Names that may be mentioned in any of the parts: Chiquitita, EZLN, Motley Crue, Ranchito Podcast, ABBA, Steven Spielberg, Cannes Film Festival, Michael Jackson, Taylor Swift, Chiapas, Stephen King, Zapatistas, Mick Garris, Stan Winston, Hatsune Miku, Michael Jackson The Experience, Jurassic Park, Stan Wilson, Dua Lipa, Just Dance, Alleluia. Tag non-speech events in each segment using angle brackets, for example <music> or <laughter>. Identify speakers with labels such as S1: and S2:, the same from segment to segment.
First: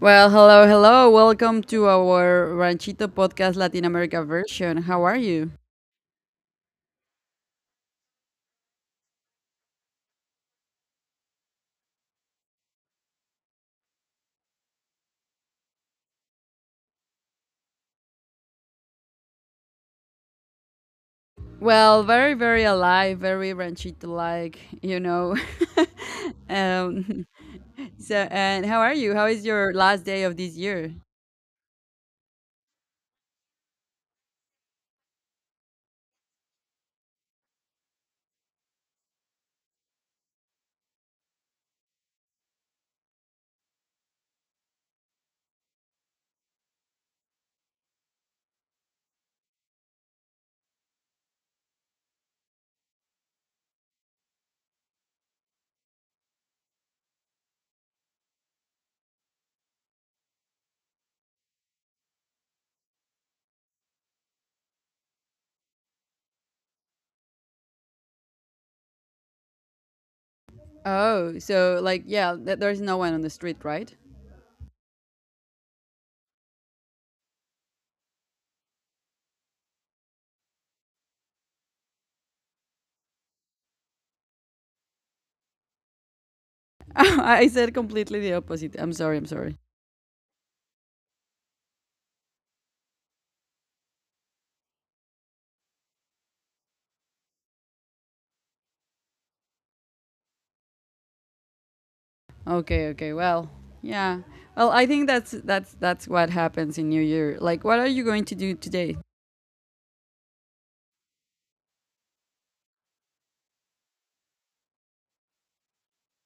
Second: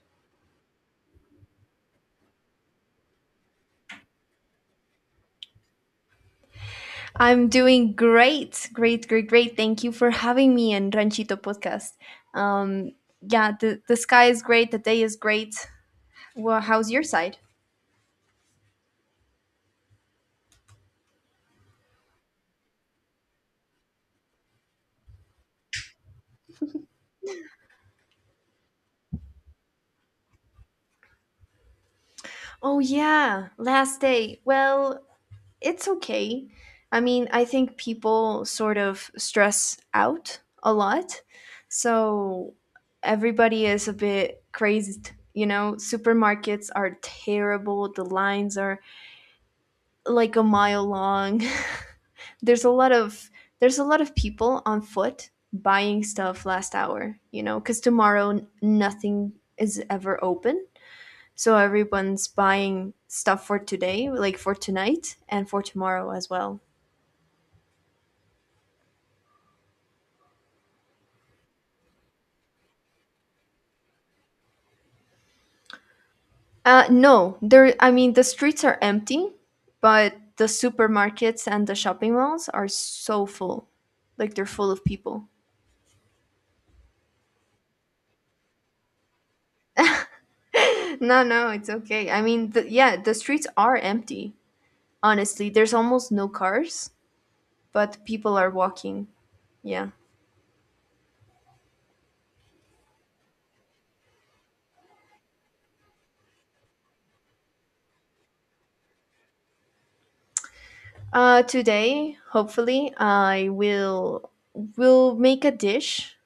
S1: Well, hello, hello. Welcome to our Ranchito Podcast Latin America version. How are you?
S2: I'm doing great, great, great, great. Thank you for having me in Ranchito Podcast. Um, yeah, the sky is great, the day is great. Well, how's your side?
S1: Well, very, very alive, very Ranchito like, you know. <laughs> um, so, and how are you? How is your last day of this year?
S2: Oh, yeah, last day. Well, it's okay. I mean, I think people sort of stress out a lot. So everybody is a bit crazed. You know, supermarkets are terrible, the lines are like a mile long. <laughs> there's a lot of there's a lot of people on foot buying stuff last hour, cuz tomorrow nothing is ever open. So everyone's buying stuff for today, like for tonight and for tomorrow as well.
S1: Oh, so like, yeah, there's no one on the street, right?
S2: No, there I mean the streets are empty, but the supermarkets and the shopping malls are so full. Like they're full of people. <laughs>
S1: <laughs> I said completely the opposite. I'm sorry, I'm sorry.
S2: No, no, it's okay. I mean, yeah, the streets are empty. Honestly, there's almost no cars, but people are walking. Yeah.
S1: Okay, okay. Well, yeah. Well, I think that's what happens in New Year. Like, what are you going to do today?
S2: Today, hopefully, I will make a dish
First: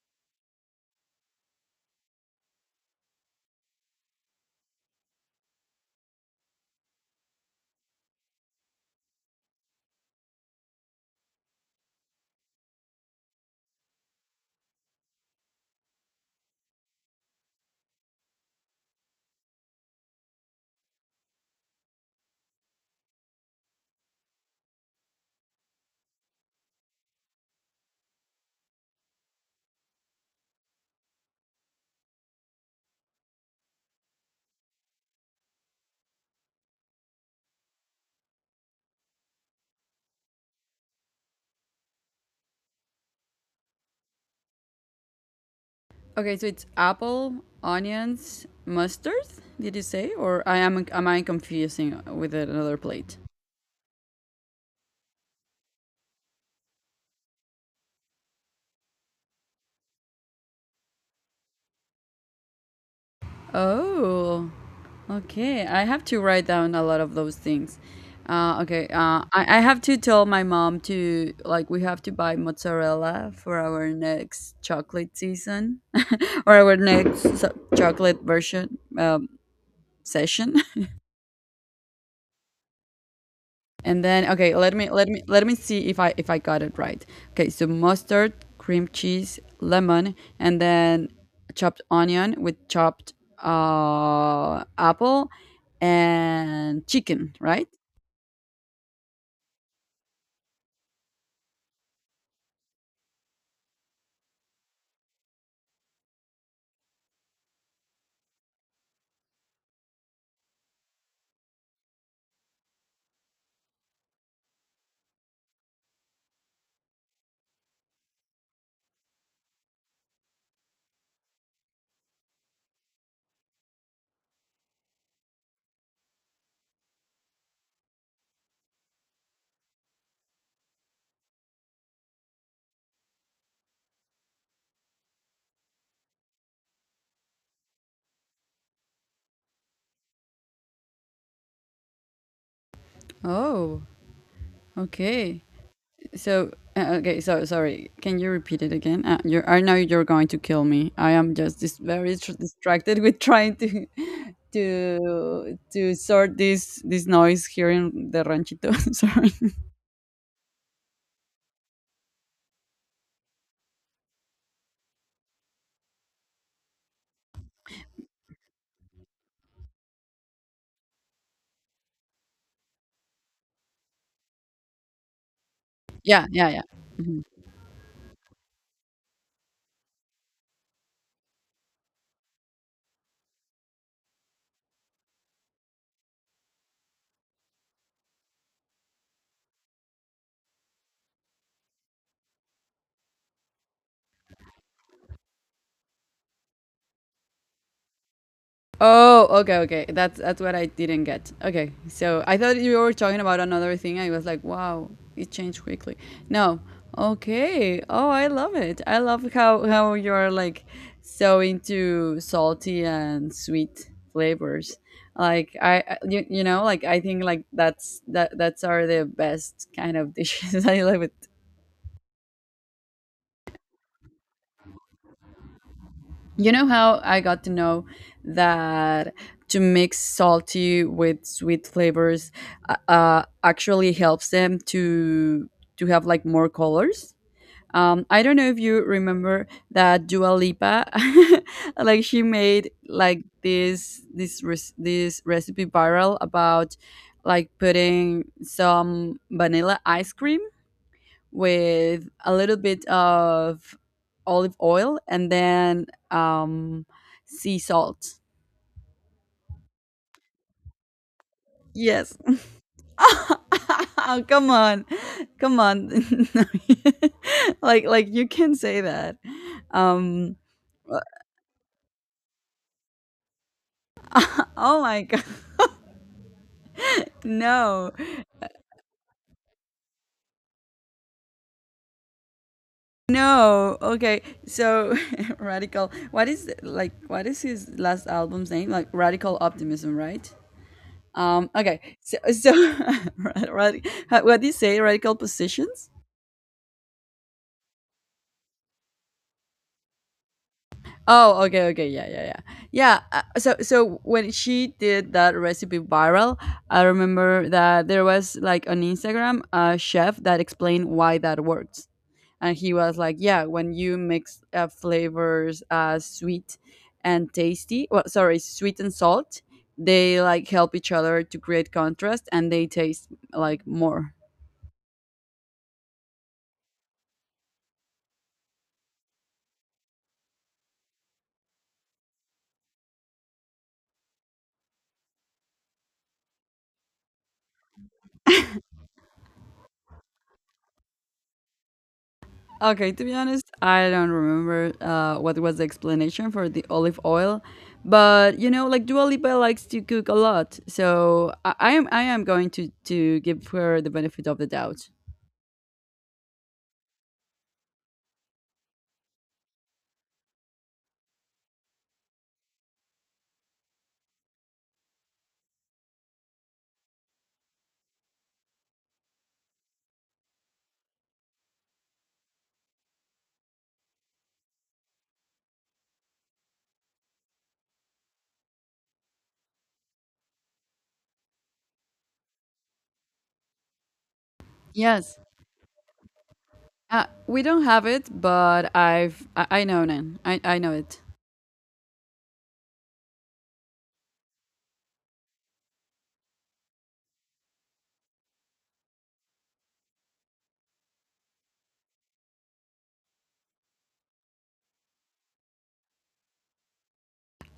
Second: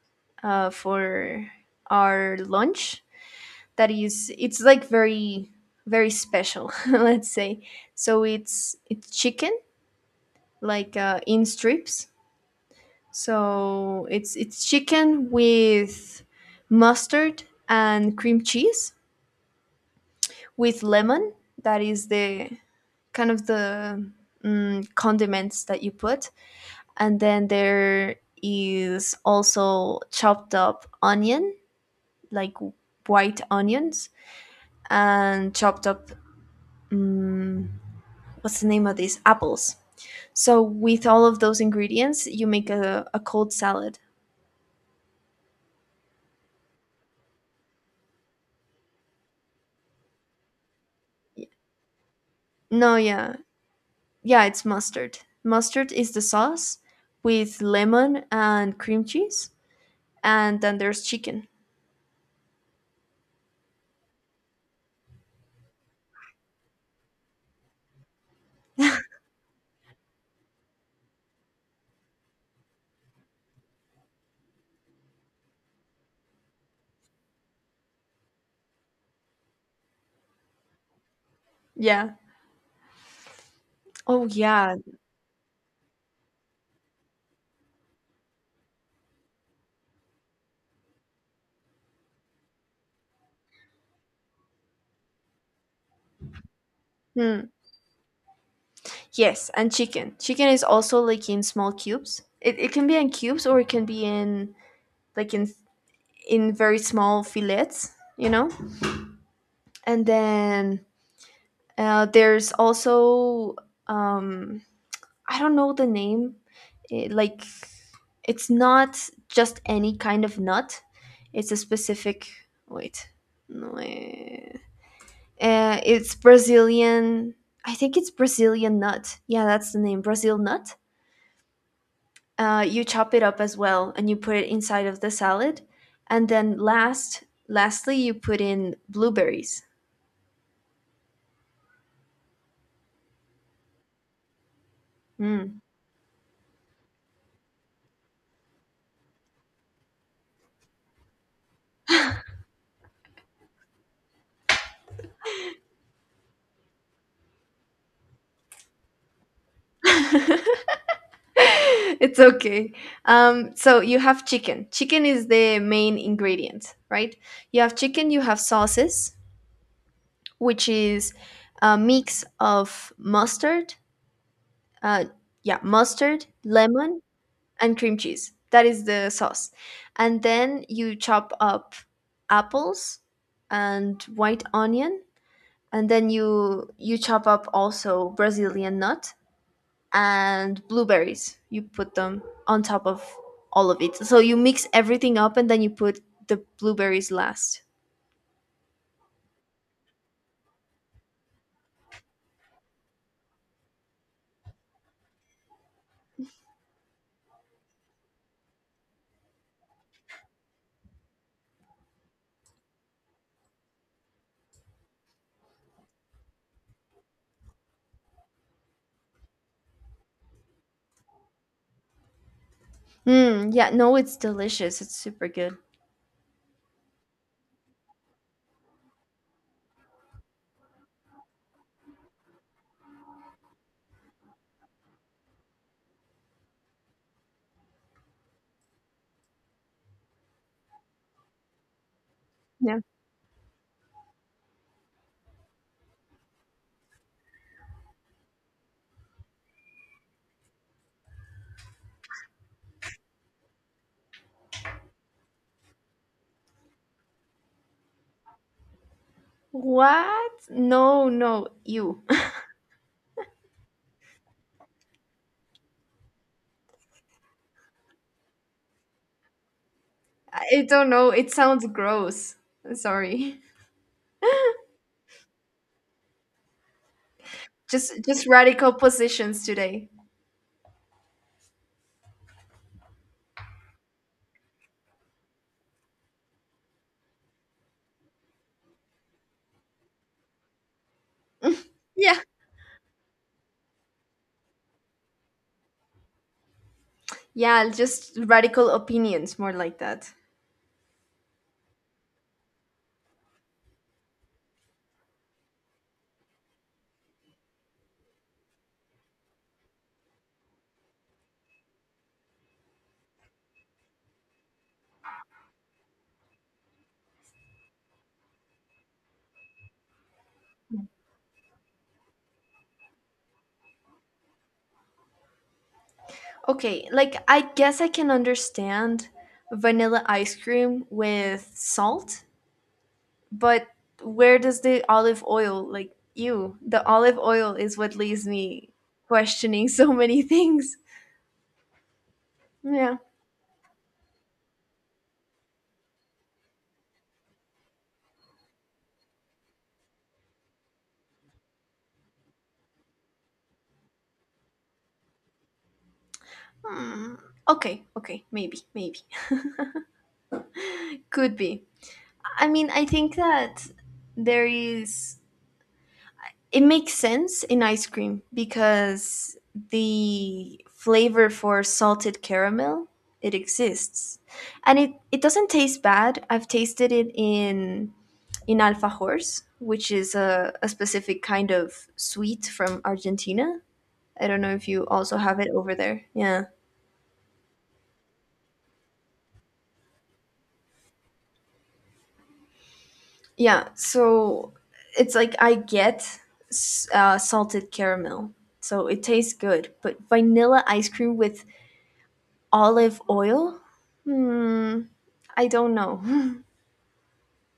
S2: for our lunch that is it's like very very special <laughs> let's say, so it's chicken, like in strips. So it's chicken with mustard and cream cheese with lemon. That is the kind of the condiments that you put, and then there is also chopped up onion, like white onions, and chopped up, mm, what's the name of these apples. So with all of those ingredients, you make a cold salad.
S1: Okay, so it's apple, onions, mustard. Did you say, or I am I confusing with another
S2: No,
S1: plate?
S2: yeah, yeah, it's mustard. Mustard is the sauce with lemon and cream cheese, and then there's chicken.
S1: Oh, okay. I have to write down a lot of those things. Okay,
S2: <laughs>
S1: I have to tell my mom to, like, we have to buy mozzarella for our next chocolate season <laughs> or our next chocolate version session. <laughs>
S2: Yeah.
S1: And
S2: Oh,
S1: then okay, let
S2: yeah.
S1: me let me let me see if I got it right. Okay, so mustard, cream cheese, lemon, and then chopped onion with chopped apple and chicken,
S2: Hmm.
S1: right?
S2: Yes, and chicken. Chicken is also like in small cubes. It can be in cubes or it can be in like in very small fillets, you know? And then there's also um I don't know the name. Like it's not just any kind of nut. It's a specific, wait. No. Eh. It's Brazilian I think it's Brazilian nut. Yeah, that's the name. Brazil nut. You chop it up as well and you put it inside of the salad, and then lastly you put in blueberries.
S1: Oh, okay.
S2: Mm.
S1: So okay, so sorry. Can you repeat it again? You, I know you're going to kill me. I am just distracted <laughs> with trying to <laughs> to sort this noise here in the ranchito. <laughs> sorry.
S2: <laughs> It's okay. So you have chicken is the main ingredient, right? You have chicken, you have sauces, which is a mix of mustard, uh, yeah, mustard,
S1: Yeah, yeah, yeah.
S2: lemon
S1: Mhm.
S2: and cream cheese. That is the sauce. And then you chop up apples and white onion, and then you chop up also Brazilian nut and blueberries. You put them on top of all of it. So you mix everything up and then you put the blueberries last.
S1: Oh, okay, okay. That's what I didn't get. Okay, so I thought you were talking about another thing. I was like, wow, it changed quickly. No, okay. Oh, I love it. I love how you're like so into salty and sweet flavors. Like you know, like I think like that's are the best kind of dishes. <laughs> I love it.
S2: Mm, yeah, no, it's delicious. It's super good.
S1: You know how I got to know that to mix salty with sweet flavors actually helps them to have like more colors. I don't know if you remember that Dua Lipa, <laughs> like she made
S2: Yeah.
S1: like this recipe viral about like putting some vanilla ice cream with a little bit of olive oil and then um, sea salt.
S2: What? No, no, you.
S1: Yes.
S2: <laughs>
S1: <laughs> Oh, come on. Come on. <laughs> Like you can say that. Um
S2: I don't know. It sounds gross. Sorry.
S1: oh my god. <laughs> No.
S2: Just radical positions today.
S1: No. Okay. So <laughs> radical. What is like what is his last album's name? Like Radical Optimism, right? Okay. So
S2: Yeah.
S1: so <laughs> what do you say? Radical Positions?
S2: Yeah, just radical opinions, more like that.
S1: Oh, okay, okay, yeah, yeah, yeah, yeah. So when she did that recipe viral, I remember that there was like on Instagram a chef that explained why that works, and he was like, "Yeah, when you mix flavors, sweet and tasty, well, sorry, sweet and salt, they like help each other to create contrast, and they taste like more."
S2: Okay, like I guess I can understand vanilla ice cream with salt, but where does the olive oil like you? The olive oil is what leaves me questioning <laughs> so many things.
S1: Okay,
S2: Yeah.
S1: to be honest, I don't remember what was the explanation for the olive oil, but you know, like Dua Lipa likes to cook a lot, so I am going to give her the benefit of the doubt.
S2: Hmm. Okay, okay, maybe, maybe. Could be. I mean, I think that there is, it makes sense in ice cream because the flavor for salted caramel it exists. And it doesn't taste bad. I've tasted it in alfajores, which is a specific kind of sweet from Argentina. I don't know if you also
S1: Yes,
S2: have it over there. Yeah.
S1: we don't have it, but I know Nan. I know it.
S2: Yeah, so it's like I get salted caramel, so it tastes good. But vanilla ice cream with olive oil? Hmm, I don't know. <laughs>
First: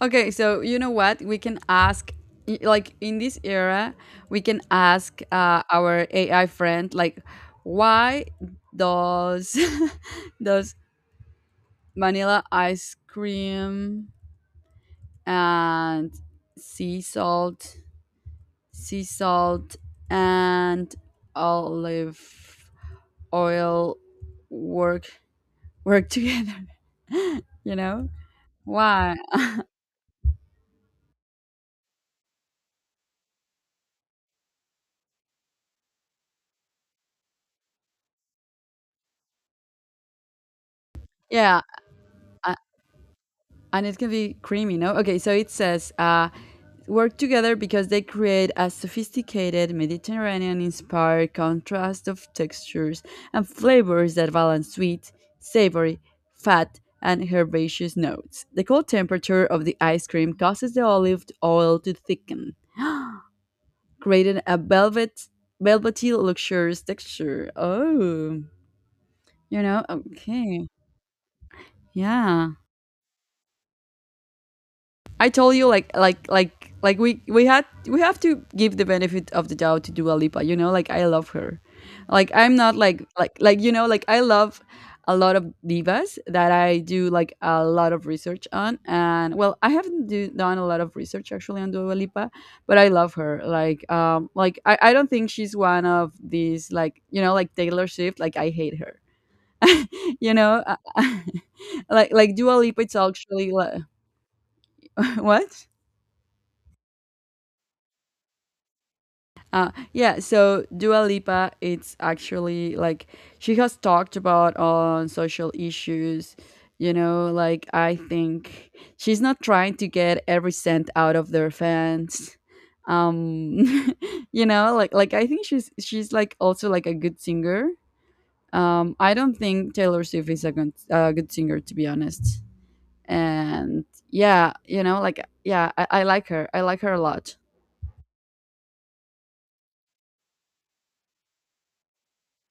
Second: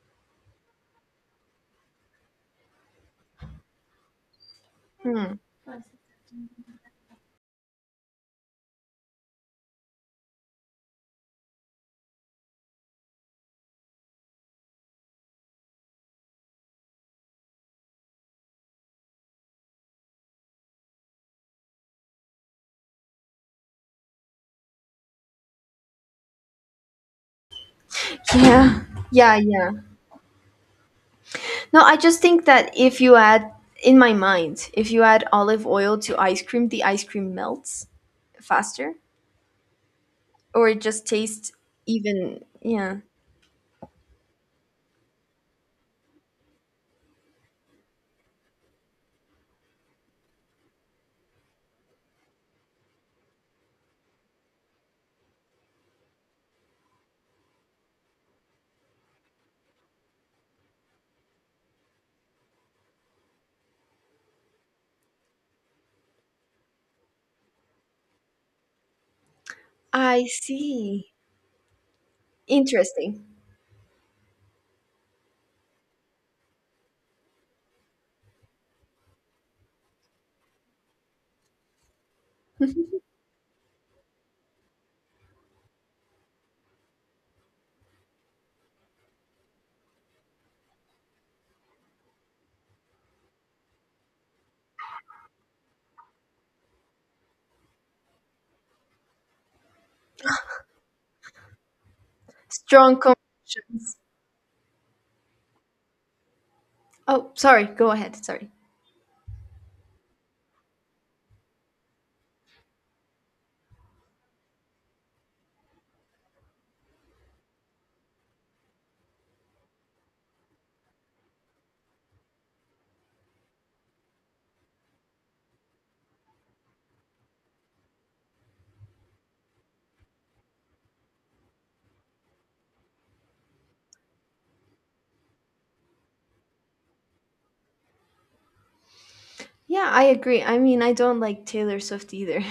S1: Okay, so you know what? We can ask like in this era, we can ask our AI friend like, why does <laughs> does vanilla ice cream and sea salt, sea salt and olive oil work work together, <laughs> you know?
S2: Yeah,
S1: Why?
S2: yeah, yeah. No, I just think that if you add, in my mind, if you add olive oil to ice cream, the ice cream melts faster, or it just tastes
S1: Yeah,
S2: even,
S1: uh,
S2: yeah.
S1: and it can be creamy, no? Okay, so it says work together because they create a sophisticated Mediterranean inspired contrast of textures and flavors that balance sweet, savory, fat, and herbaceous notes. The cold temperature of the ice cream causes the olive oil to thicken, <gasps> creating a velvety, luxurious texture. Oh, you know,
S2: I
S1: okay.
S2: see.
S1: Yeah.
S2: Interesting.
S1: I told you like we had we have to give the benefit of the doubt to Dua Lipa. You know, like I love her. Like I'm not
S2: <laughs>
S1: you know like I love a lot of divas that I do like a lot of research on. And well, I haven't done a lot of research actually on Dua Lipa, but I love her. Like I don't think she's one of these like you know like Taylor Swift. Like I hate her. <laughs> you know, <laughs> like Dua Lipa. It's
S2: Strong
S1: actually like,
S2: conclusions.
S1: <laughs> what.
S2: Oh, sorry. Go ahead. Sorry.
S1: Yeah, so Dua Lipa, it's actually like she has talked about on social issues. You know, like I think she's not trying to get every cent out of their fans. Um, <laughs> you know, like I think she's like also like a good singer. I don't think Taylor Swift is a good singer to be honest. And yeah, you know, like yeah, I like her. I like her a lot.
S2: Yeah, I agree. I mean, I don't like Taylor Swift either.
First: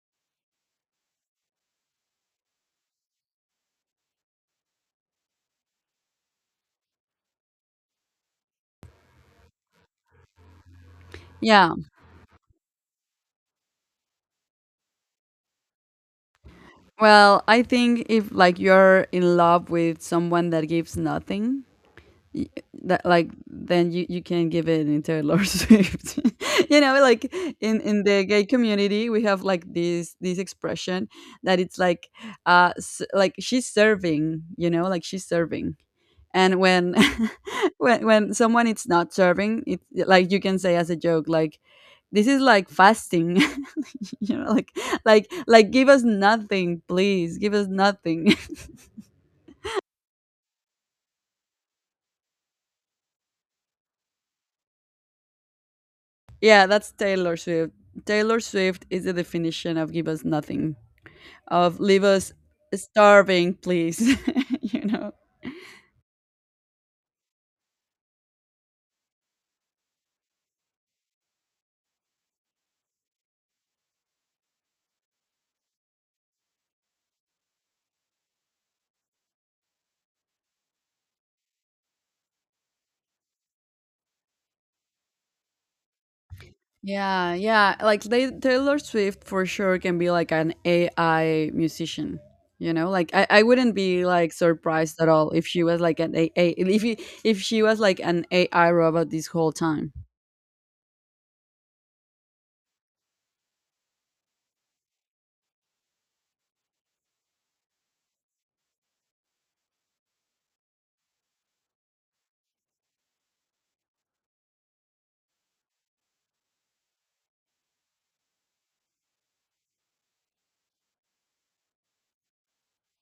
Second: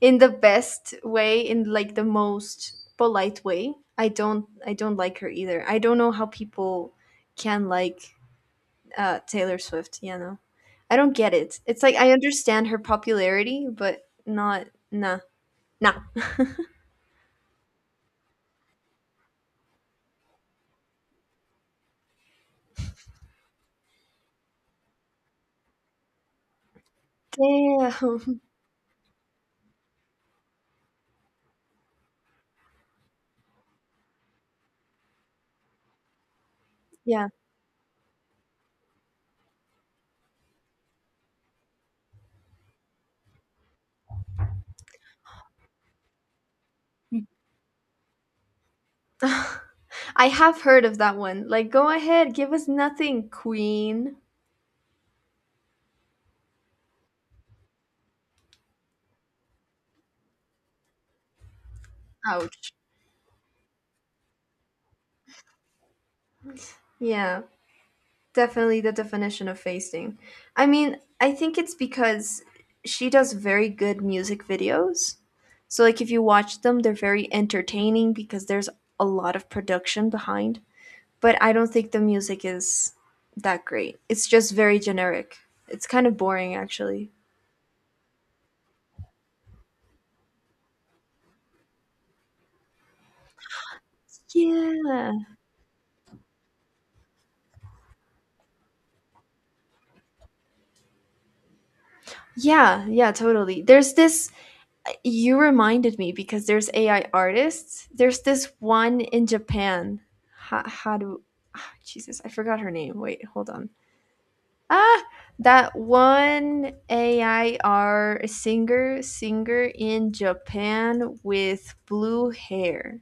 S2: In the best way, in like the most polite way, I don't I don't like her either. I don't know how people can like Taylor Swift, you know. I don't get it.
S1: Yeah,
S2: It's like I understand her popularity, but not, nah, nah.
S1: well, I think if like you're in love with someone that gives nothing, y- that like then you can give it in Taylor <laughs> Swift. <laughs> you know, like in the
S2: Damn.
S1: gay community, we have like this expression that it's like like she's serving. You know, like she's serving. And when
S2: <laughs> Yeah.
S1: <laughs> when someone is not serving, it's like you can say as a joke like. This is like fasting, <laughs> <laughs> you know like give us nothing please give us nothing
S2: <laughs> I have heard of that one. Like, go ahead, give us nothing, queen.
S1: <laughs> yeah that's Taylor Swift. Taylor Swift is the definition of give us nothing, of leave us
S2: Ouch.
S1: starving please. <laughs> you know.
S2: Yeah, definitely the definition of facing. I mean, I think it's because she does very good music videos. So like if you watch them, they're very entertaining because there's a lot of production behind. But I don't think the music is that great. It's just very generic. It's kind of boring actually.
S1: Yeah, yeah, like they, Taylor Swift for sure can be like an AI musician. You know, like I wouldn't be like surprised at
S2: Yeah.
S1: all if she was like an ai if, he, if she was like an ai robot this whole time.
S2: Yeah, yeah, totally. There's this, you reminded me because there's AI artists. There's this one in Japan. How do, ah, Jesus? I forgot her name. Wait, hold on. Ah, that one AI R singer in Japan with blue hair.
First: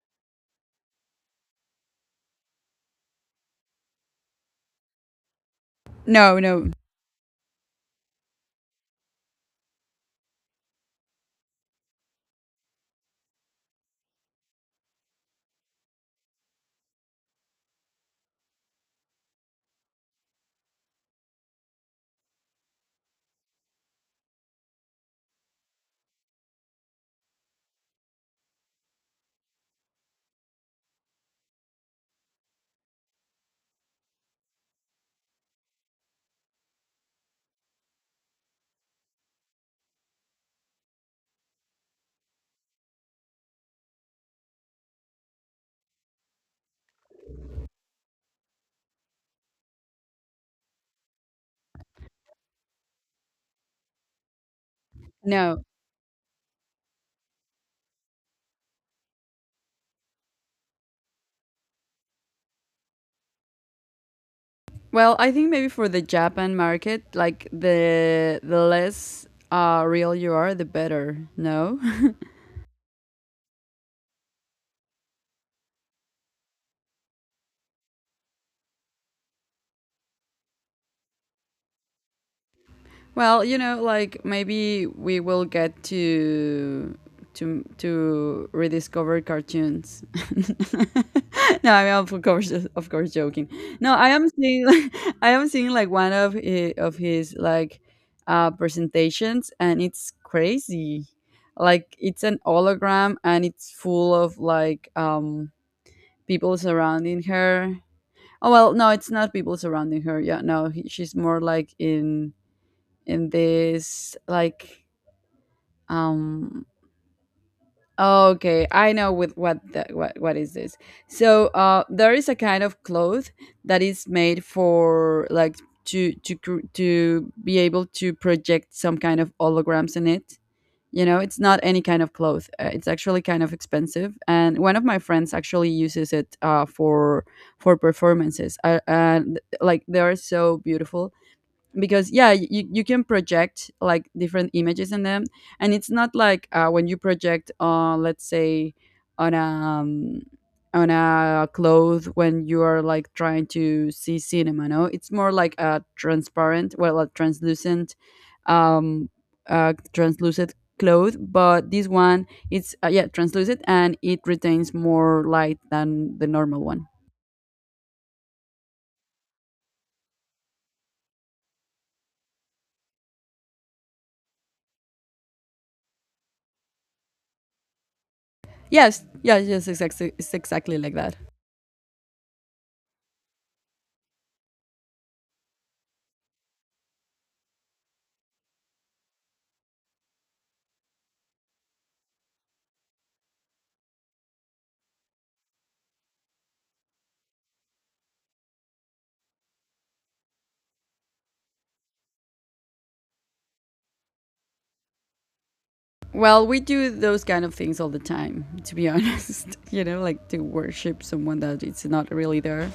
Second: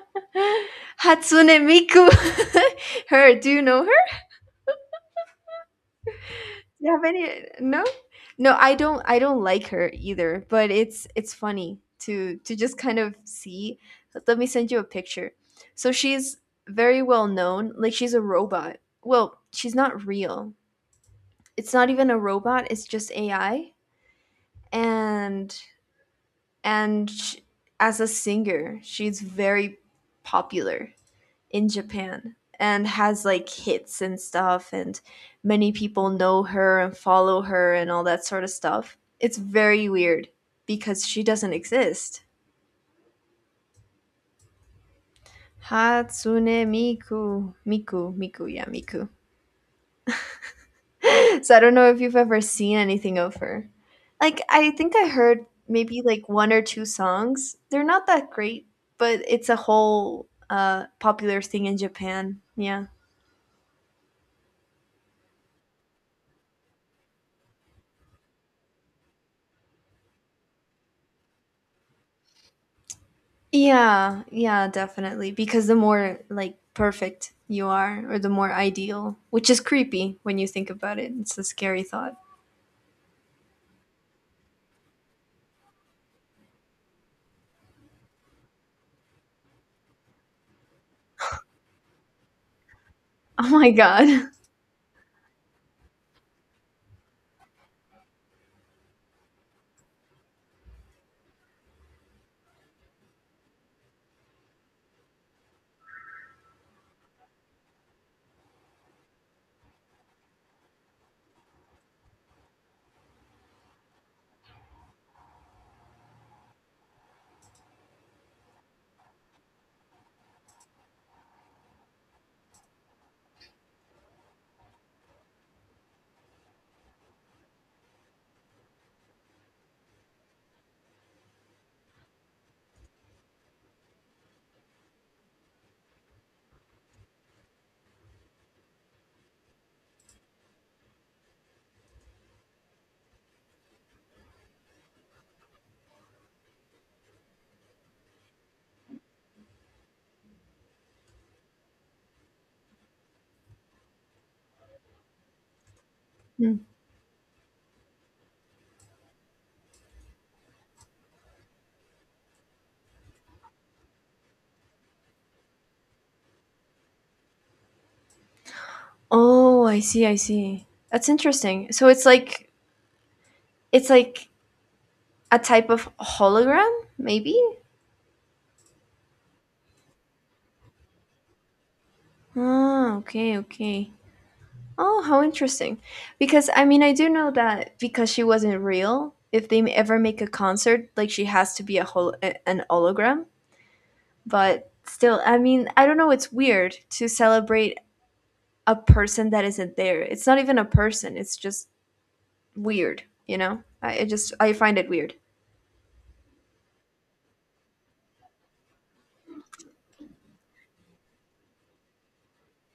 S2: <gasps> <laughs> Hatsune Miku. <laughs> Her. Do you know,
S1: No, no,
S2: do you have any, no, no, I don't I don't like her either, but it's funny to just kind of see. Let me send you a picture. So she's very well known, like she's a robot. Well, she's not real. It's not even a robot, it's just AI. And and sh as a singer she's very popular in Japan and has like hits and stuff, and many people know her and follow her and all that sort of stuff. It's very weird because she doesn't exist. Hatsune Miku. Miku, Miku, yeah, Miku. <laughs> So I don't know if you've ever seen anything of her. Like I think I heard
S1: no.
S2: maybe like one or two songs. They're not that great, but it's a whole popular thing in Japan. Yeah.
S1: Well, I think maybe for the Japan market, like the less real you are, the better. No,
S2: Yeah, yeah, definitely. Because the more like perfect you are, or the more ideal, which is creepy when you think about it. It's a scary thought. <laughs>
S1: <laughs> well, you know, like maybe we will get to to rediscover cartoons. <laughs> no, I mean, of course,
S2: Oh
S1: joking.
S2: my
S1: No, I
S2: god.
S1: am seeing, <laughs> I am seeing like one of of his like presentations, and it's crazy. Like it's an hologram, and it's full of like people surrounding her. Oh well, no, it's not people surrounding her. Yeah, no, she's more like in this like um okay, I know with what what is this. So there is a kind of cloth that is made for like to to be able to project some kind of holograms in it, you know. It's not any kind of cloth, it's actually kind of expensive and one of my friends actually uses it for performances, and like they are so beautiful because yeah you can project like different images in them, and it's not like when you project on, let's say, on a um, on a cloth when you are like trying to see cinema. No, it's more like a
S2: Mm.
S1: transparent, well, a translucent um translucent cloth, but this one it's yeah, translucent, and it retains more light than the normal one.
S2: Oh, I see, I see. That's interesting. So it's like, it's like a type of hologram, maybe?
S1: Yes, yes, yes, exactly, it's exactly like that.
S2: Oh, okay, okay. Oh, how interesting. Because I mean, I do know that because she wasn't real, if they ever make a concert, like she has to be a an hologram. But still, I mean, I don't know, it's weird to celebrate a person that isn't there. It's not even a person, it's just weird, you know? I just I find it weird.
S1: Well, we do those kind of things all the time, to be honest. <laughs> You know, like to worship someone that it's not really there.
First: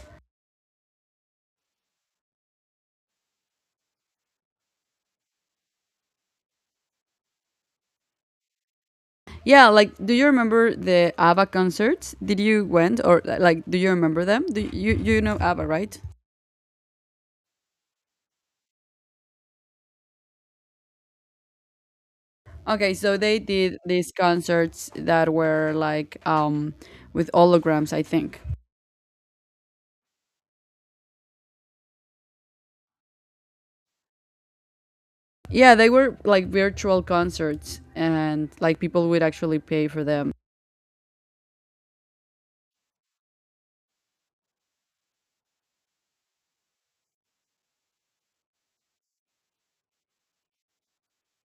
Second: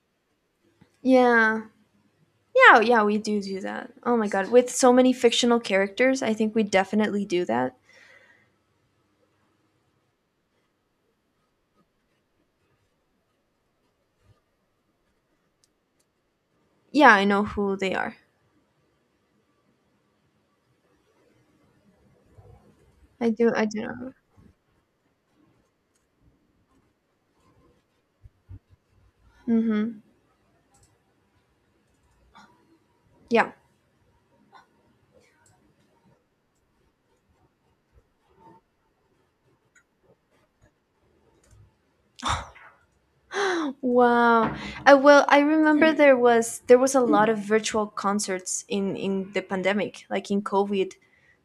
S2: Yeah. Yeah, yeah, we do do that. Oh my god, with so many fictional characters, I think we definitely do that.
S1: Yeah, like do you remember the ABBA concerts? Did you went or like do you remember them? Do you know ABBA, right?
S2: Yeah, I know who they are.
S1: Okay, so they
S2: I
S1: did
S2: do know.
S1: these concerts that were like with holograms, I think.
S2: Mhm. Yeah.
S1: Yeah, they were like virtual concerts and like people would actually pay for them.
S2: <laughs> Wow. Well, I remember there was a lot of virtual concerts in the pandemic, like in COVID.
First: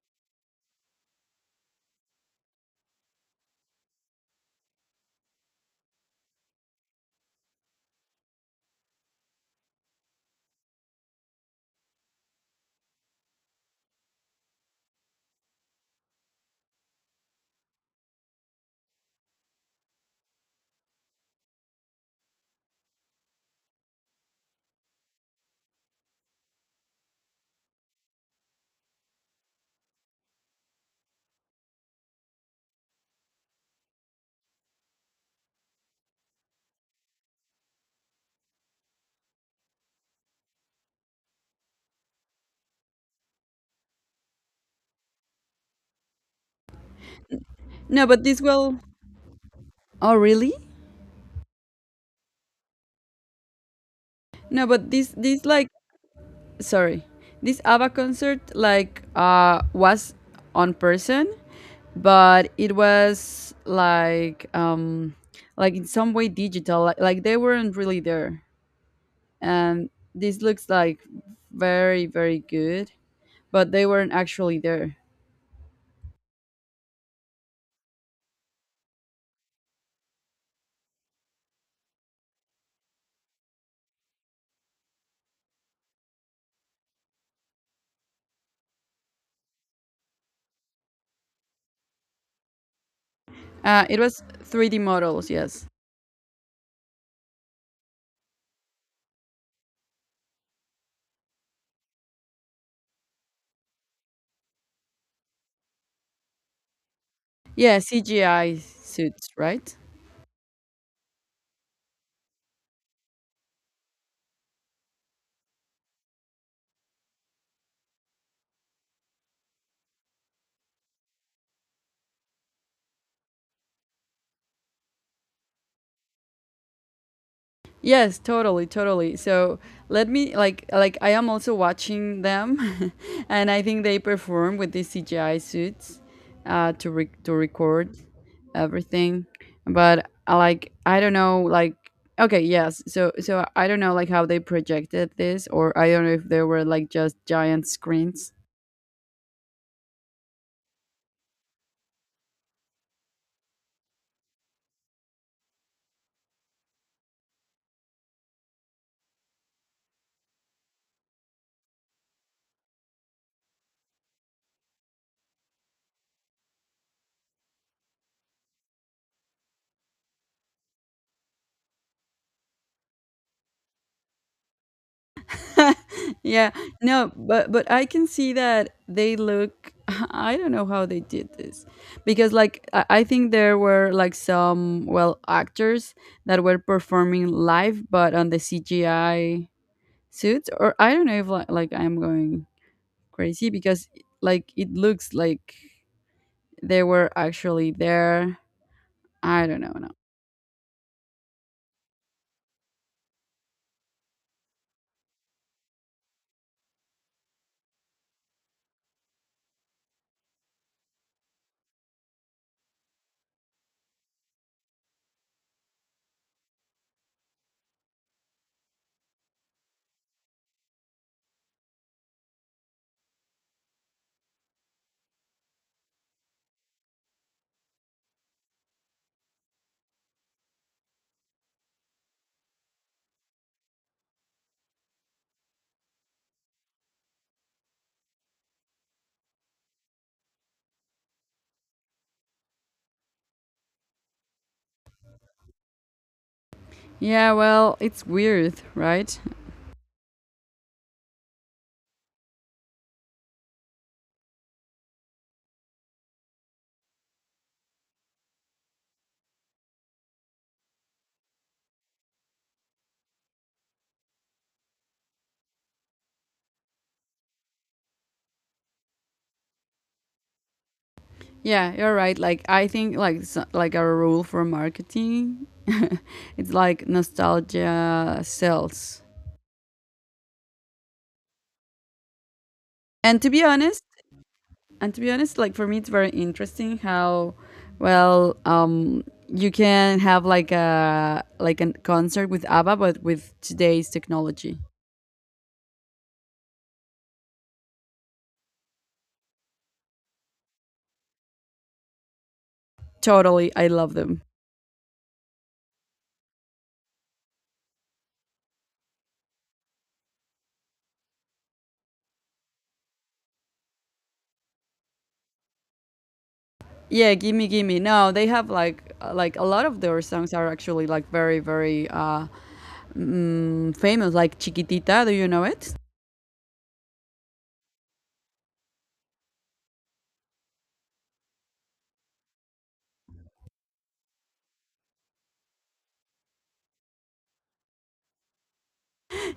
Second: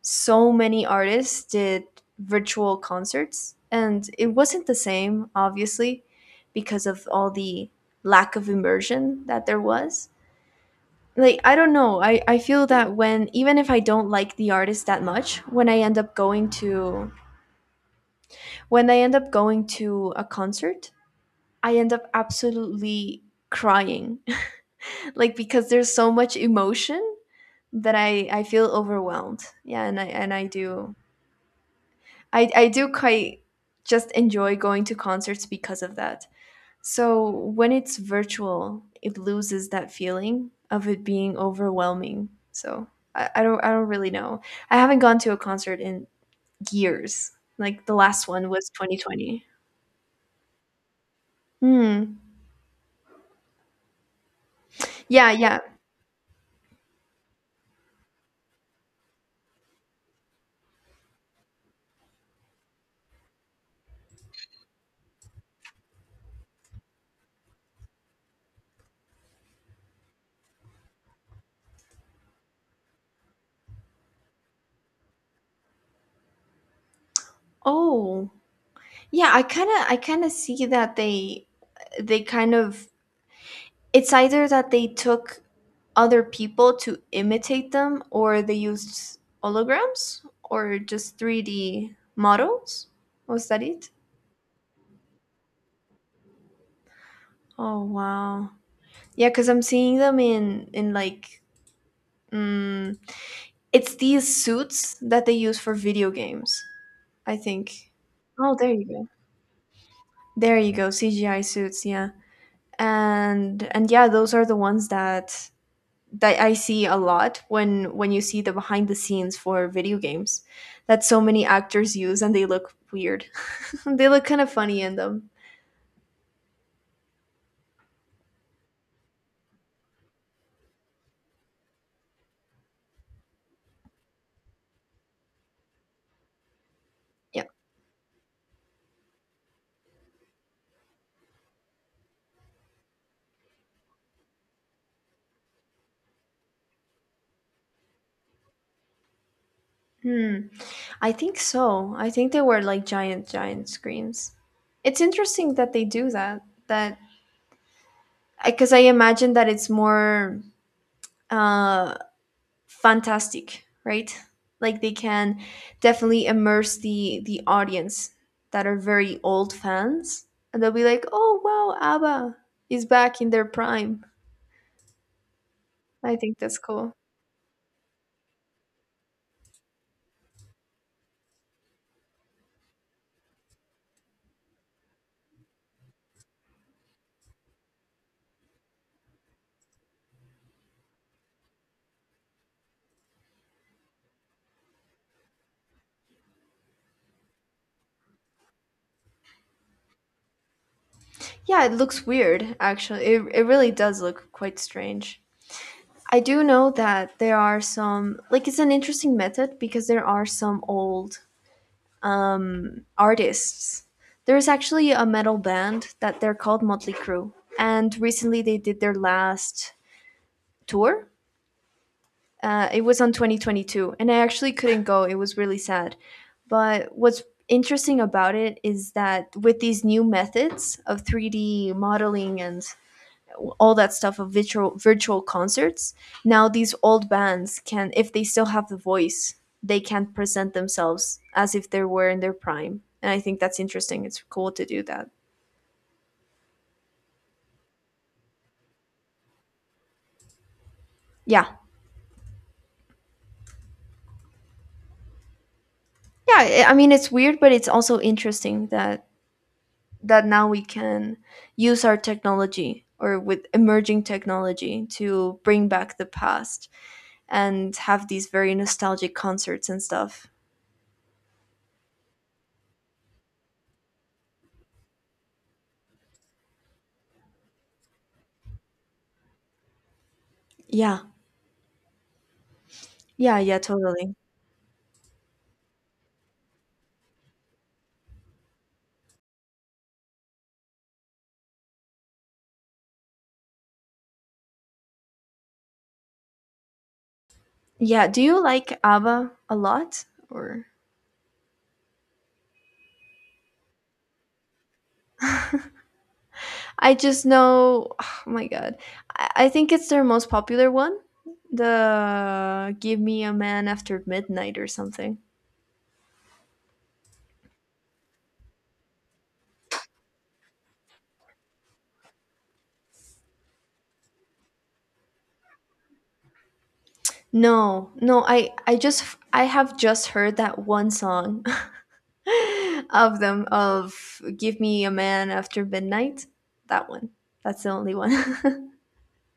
S2: So many artists did virtual concerts, and it wasn't the same, obviously, because of all the lack of immersion that there was. Like, I don't know. I feel that when, even if I don't like the artist that much, when I end up going to a concert, I end up absolutely crying, like because there's so much emotion that I feel overwhelmed. Yeah, and I do I do quite just enjoy going to concerts because of that. So when it's virtual, it loses that feeling of it being overwhelming. So I don't really know. I haven't gone to a concert in years. Like the
S1: No, but
S2: last
S1: this
S2: one was
S1: will.
S2: 2020.
S1: Oh, really?
S2: Hmm.
S1: No, but
S2: Yeah,
S1: these
S2: yeah.
S1: like, sorry, this ABBA concert like was on person, but it was like in some way digital, like they weren't really there, and this looks like very very good, but they weren't actually there.
S2: Oh. Yeah, I kind of see that they kind of, it's either that they took other people to imitate them, or they used holograms, or just 3D models. Was that
S1: Uh,
S2: it?
S1: it was 3D models, yes.
S2: Oh wow. Yeah, because I'm seeing them in like, mm, it's these suits that they use for video games. I
S1: Yeah,
S2: think. Oh,
S1: cgi
S2: there you go.
S1: suits, right.
S2: There you go. CGI suits. Yeah, and yeah, those are the ones that I see a lot when you see the behind the scenes for video games that so many actors use, and they look weird. <laughs> They look kind of funny in them.
S1: Yes, totally, totally. So let me like I am also watching them, <laughs> and I think they perform with these CGI suits to to
S2: Yeah.
S1: record everything. But like I don't know, like okay, yes. So so I don't know like how they projected this, or I don't know if they were like just giant screens.
S2: Hmm. I think so. I think they were like giant giant screens. It's interesting that they do that, because I imagine that it's more uh fantastic, right? Like they can definitely immerse the audience that are very old fans, and they'll be like, "Oh wow, ABBA is back in their prime."
S1: <laughs>
S2: I think
S1: yeah.
S2: that's cool.
S1: No, but but I can see that they look <laughs> I don't know how they did this, because like I think there were like some, well, actors that were performing live but on the CGI suits, or I don't know if like, like I'm going crazy because like it looks like they were actually there. I don't know, no.
S2: Yeah, it looks weird actually. It really does look quite strange. I do know that there are some, like it's an interesting method because there are some old, artists. There's actually a metal band that they're called Motley Crue, and recently they did their last tour. It was on 2022, and I actually couldn't go. It was really sad. But what's interesting about it is that with these new methods of 3D modeling and all that stuff of virtual concerts, now these old bands can, if they still have the voice, they can present themselves as if they were in their prime, and I think that's interesting. It's cool to do that.
S1: Yeah, well, it's weird, right?
S2: Yeah, yeah, I mean it's weird but it's also interesting that now we can use our technology, or with emerging technology, to bring back the past and have these very nostalgic concerts and stuff.
S1: Yeah, you're right. Like I think like like a rule for marketing, <laughs> it's like nostalgia sells.
S2: Yeah,
S1: And to
S2: yeah,
S1: be
S2: yeah,
S1: honest,
S2: totally.
S1: and to be honest, like for me it's very interesting how well um you can have like a concert with ABBA but with today's technology.
S2: Yeah, do you like ABBA a lot? Or
S1: Totally, I love them.
S2: I just know, <sighs> oh my God, I think it's their most popular one. The "Give Me a Man After Midnight" or something.
S1: Yeah, gimme gimme. No, they have like a lot of their songs are actually like very famous like Chiquitita, do you know it?
S2: No, no, I have just heard that one song <laughs> of them, of "Give Me a Man After Midnight." That one. That's the only one. <laughs>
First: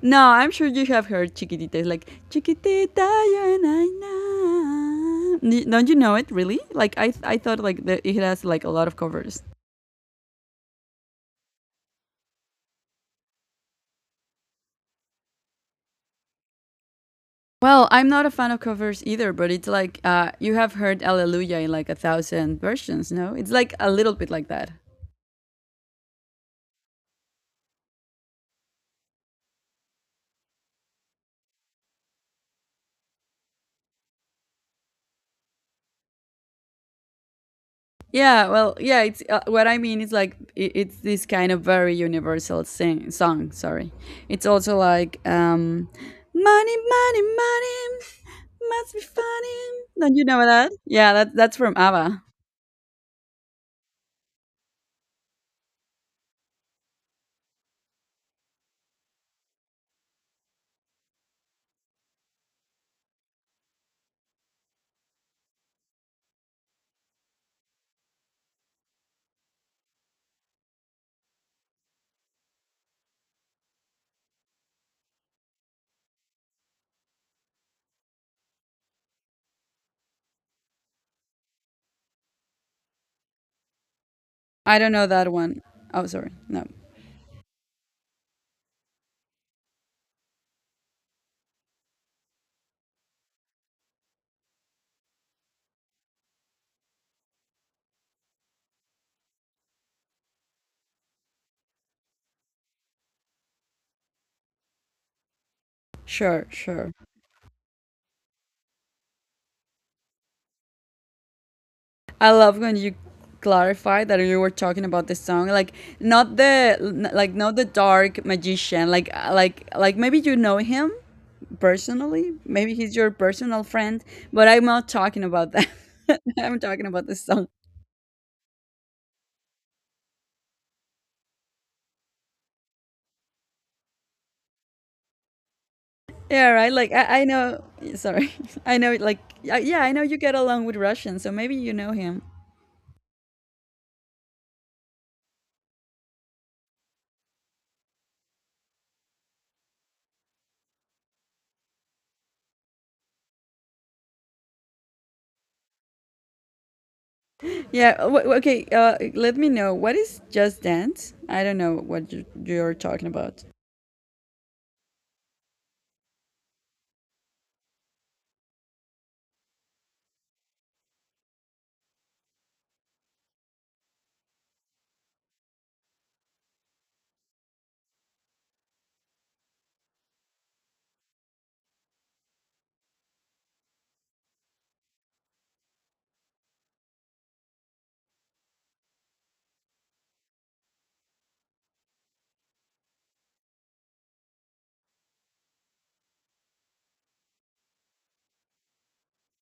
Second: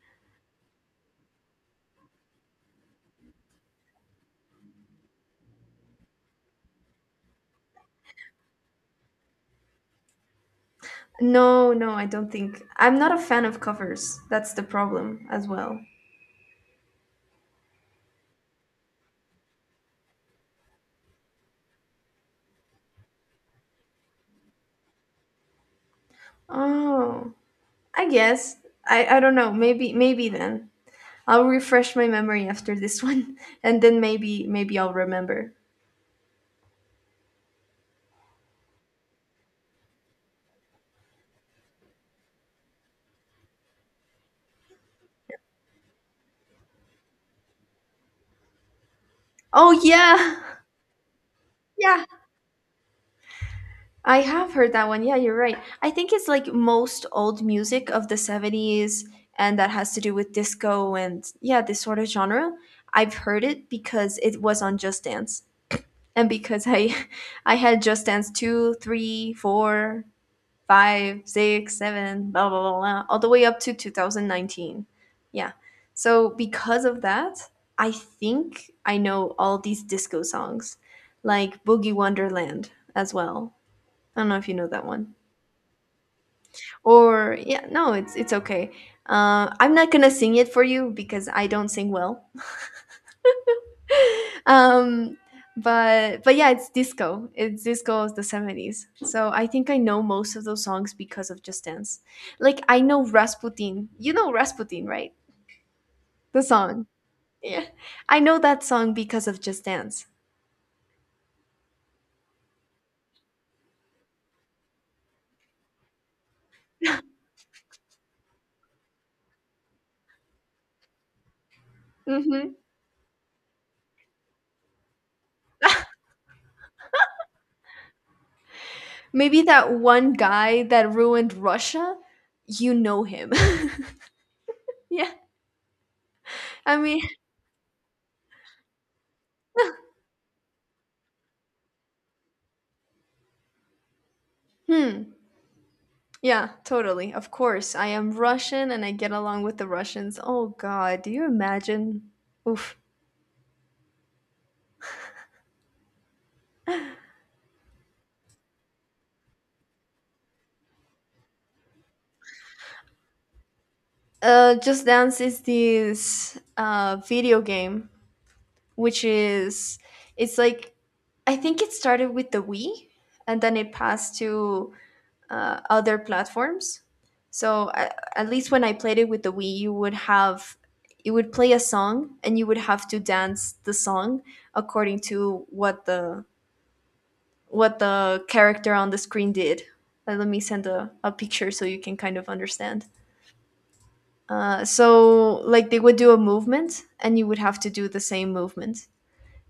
S1: No, I'm sure you have heard Chiquitita. It's like Chiquitita, ya, na, na. Don't you know it really? Like I thought like that it has like a lot of covers.
S2: No, no, I don't think, I'm not a fan of covers. That's the problem as well.
S1: Well, I'm not a fan of covers either, but it's like you have heard Alleluia in like a thousand versions. No, it's like a little bit like that.
S2: Oh, I guess. I don't know. Maybe then. I'll refresh my memory after this one <laughs> and then maybe I'll remember.
S1: Yeah, well, yeah, it's what I mean is like it's this kind of very universal song, sorry. It's also like money money money must be funny.
S2: Oh
S1: Don't you
S2: yeah.
S1: know
S2: <laughs>
S1: that? Yeah, that's from
S2: Yeah.
S1: ABBA.
S2: I have heard that one. Yeah, you're right. I think it's like most old music of the 70s, and that has to do with disco and, yeah, this sort of genre. I've heard it because it was on Just Dance, and because I <laughs> I had Just Dance 2, 3, 4 five, six, seven, blah, blah, blah, blah, all the way up to 2019. Yeah. So because of that, I think I know all these disco songs, like Boogie Wonderland as well. I don't know if you know
S1: I
S2: that
S1: don't know
S2: one.
S1: that one. Oh, sorry. No.
S2: Or yeah, no, it's okay. I'm not gonna sing it for you because I don't sing well. um but yeah, it's disco of the 70s, so I think I know most of those songs because of Just Dance. Like I know Rasputin. You know Rasputin, right? The
S1: Sure,
S2: song.
S1: sure.
S2: Yeah, I know that song because of Just Dance.
S1: I love when you clarify that you were talking about the song like not the not the dark magician like maybe you know him personally.
S2: hmm
S1: Maybe he's your personal friend, but I'm not talking about that. <laughs> I'm talking about this song.
S2: Maybe that one guy that ruined Russia, you know him. <laughs> Yeah,
S1: Yeah, right.
S2: I
S1: Like
S2: mean.
S1: I know. Sorry, <laughs> I know. Like yeah, I know you get along with Russians, so maybe you know him.
S2: Hmm. Yeah, totally. Of course I am Russian and I get along with the Russians. Oh god, do you imagine? Oof.
S1: Yeah. Okay. Let me know. What is Just Dance? I don't know what you're talking about.
S2: Just Dance is this video game, which is, it's like, I think it started with the Wii, and then it passed to other platforms. So at least when I played it with the Wii, you would play a song, and you would have to dance the song according to what the character on the screen did. Let me send a picture so you can kind of understand. So like they would do a movement and you would have to do the same movement,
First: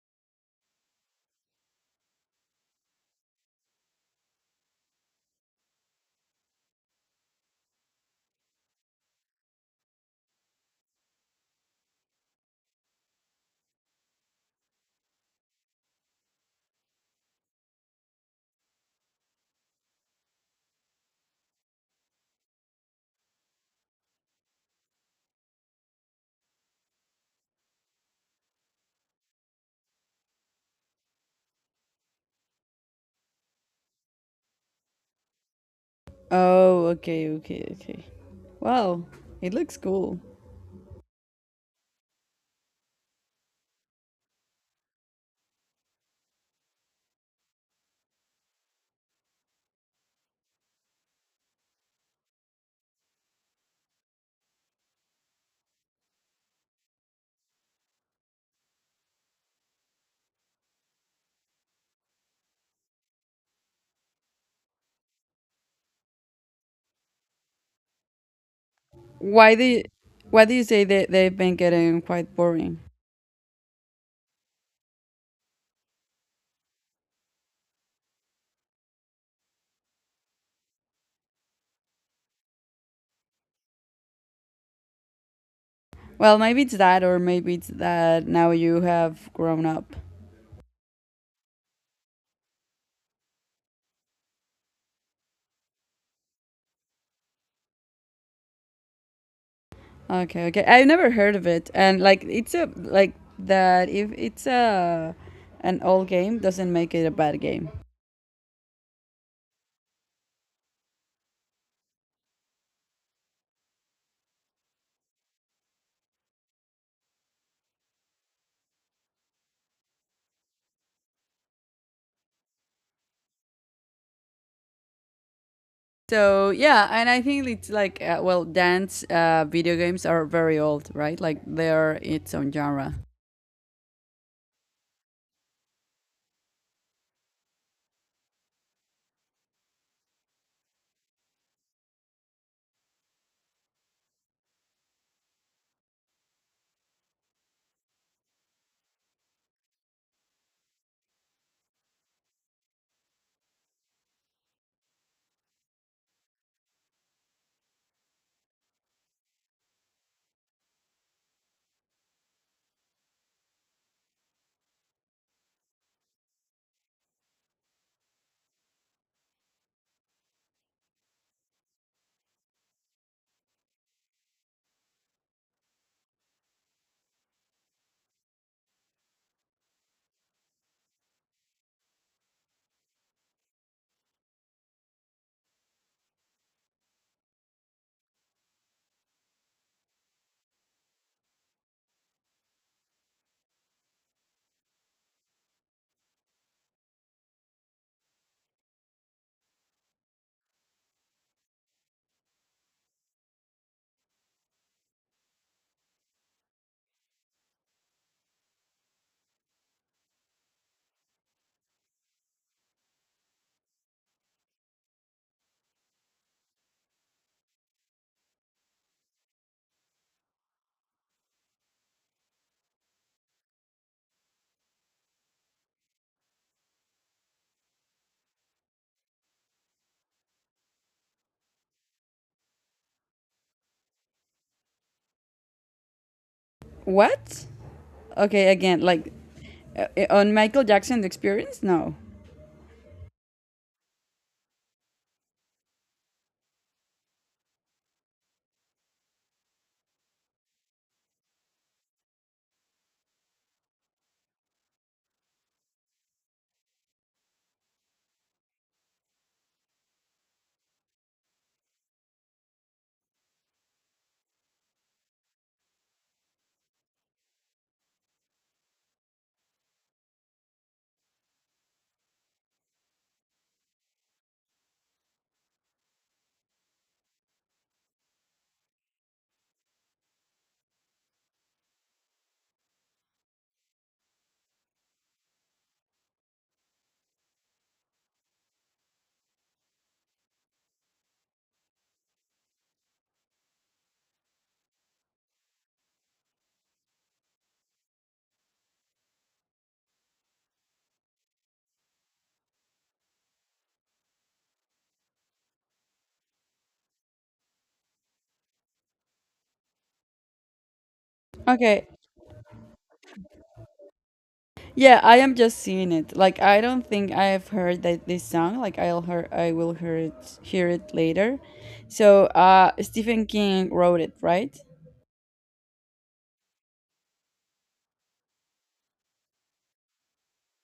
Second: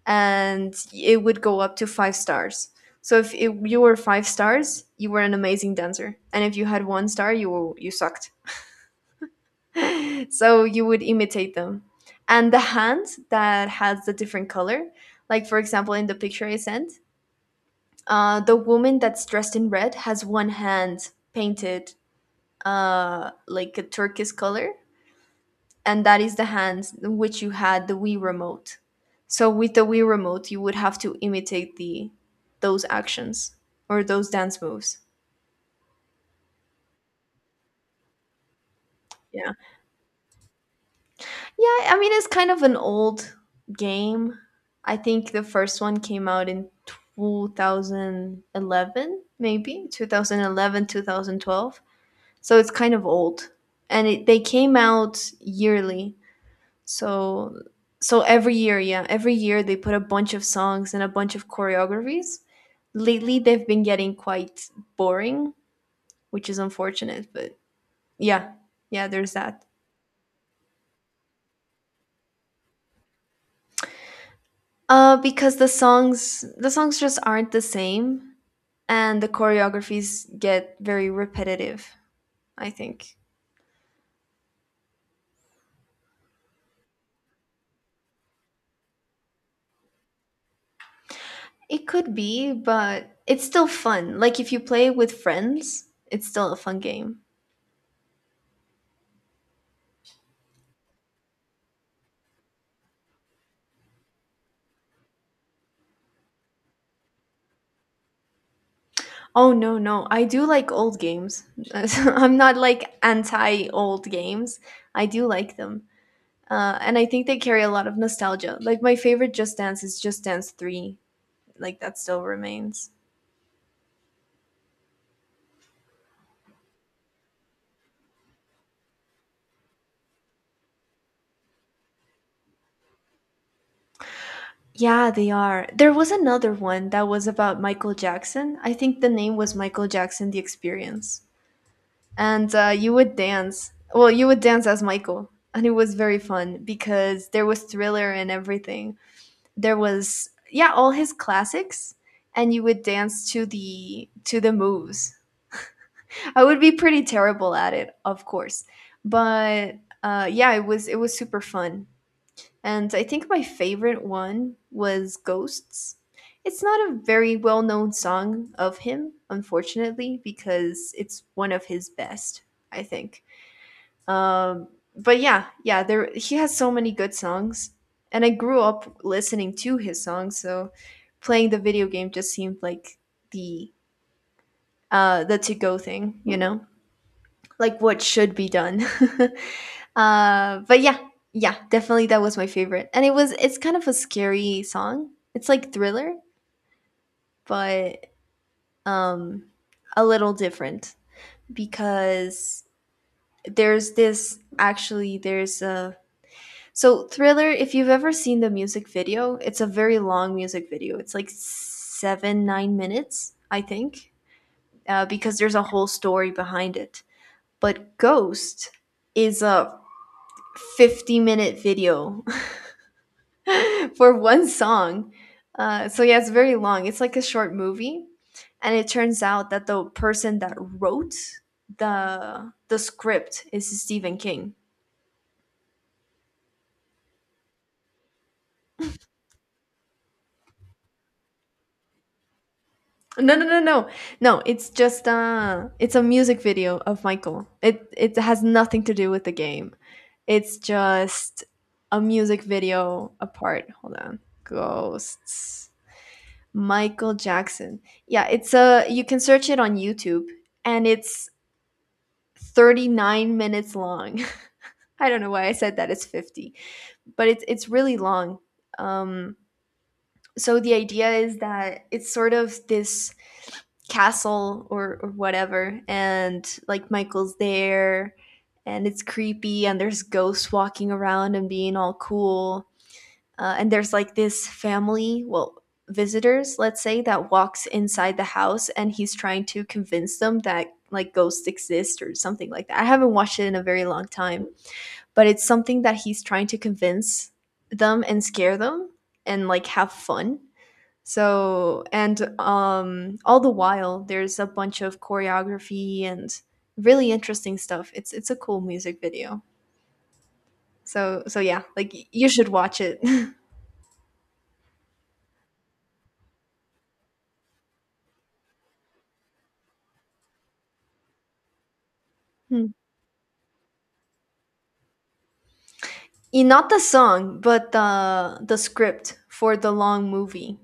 S2: and it would go up to five stars. So if it, you were five stars you were an amazing dancer, and if you had one star you were, you sucked. <laughs> So you would imitate them. And the hand that has the different color, like for example in the picture I sent, the woman that's dressed in red has one hand painted, like a turquoise color, and that is the hands in which you had the Wii remote. So with the Wii remote, you would have to imitate the those actions, or those dance moves.
S1: Oh, okay. Wow,
S2: Yeah.
S1: it looks cool.
S2: Yeah, I mean it's kind of an old game. I think the first one came out in 2011, maybe 2011, 2012. So it's kind of old. And it, they came out yearly. So so every year, yeah, every year they put a bunch of songs and a bunch of choreographies. Lately they've been getting quite boring, which is unfortunate, but yeah. Yeah, there's
S1: Why do
S2: that.
S1: you, why do you say that they've been getting quite boring?
S2: Because the songs just aren't the same, and the choreographies get very repetitive, I think.
S1: Well, maybe it's that, or maybe it's that now you have grown up.
S2: It could be, but it's still fun. Like if you play with friends, it's still a fun game.
S1: Okay, okay. I've never heard of it, and like it's a like that. If it's a an old game, doesn't make it a bad game.
S2: Oh no, no. I do like old games. <laughs> I'm not like anti old games. I do like them. And I think they carry a lot of nostalgia. Like my favorite Just Dance is Just Dance 3. Like that still remains.
S1: So yeah, and I think it's like well, dance video games are very old, right? Like they're its own genre.
S2: Yeah, they are. There was another one that was about Michael Jackson. I think the name was Michael Jackson The Experience. And you would dance. Well, you would dance as Michael. And it was very fun because there was Thriller and everything. There was, yeah, all his classics. And you would dance to the moves. I would be pretty terrible at it, of course. But yeah, it was super fun. And I think my favorite one was Ghosts. It's not a very well known song of him, unfortunately, because it's one of his best, I think. um, but yeah, yeah, there, he has so many good songs, and I grew up listening to his songs, so playing the video game just seemed like the the to go thing, you know, like what should be done. <laughs> But yeah, yeah, definitely that was my favorite, and it's kind of a scary song. It's like Thriller, but um, a little different because there's this actually there's a. So, Thriller, if you've ever seen the music video, it's a very long music video. It's like seven, 9 minutes, I think, because there's a whole story behind it. But Ghost is a 50-minute video <laughs> for one song. So, yeah, it's very long. It's like a short movie. And it turns out that the person that wrote the script is Stephen King.
S1: What? Okay, again, like on Michael Jackson experience? No.
S2: No, no, no, no, no. It's just it's a music video of Michael. It has nothing to do with the game. It's just a music video apart. Hold on, Ghosts. Michael Jackson. Yeah, it's a. You can search it on YouTube, and it's 39 minutes long. <laughs> I don't know why I said that. It's 50, but it's really long. Um, so the idea is that it's sort of this castle or whatever, and like Michael's there, and it's creepy, and there's ghosts walking around and being all cool. And there's like this family, well, visitors, let's say, that walks inside the house, and he's trying to convince them that like ghosts exist or something like that. I haven't watched it in a very long time. But it's something that he's trying to convince them and scare them and like have fun. So, and all the while, there's a bunch of choreography and really interesting stuff. It's a cool music video. So yeah,
S1: Okay,
S2: like you should watch it. <laughs>
S1: yeah, I am just seeing it. Like I don't think I've heard that this song. Like I will hear it later. So
S2: Hmm.
S1: Stephen King wrote it, right?
S2: Not the song, but the script for the long movie,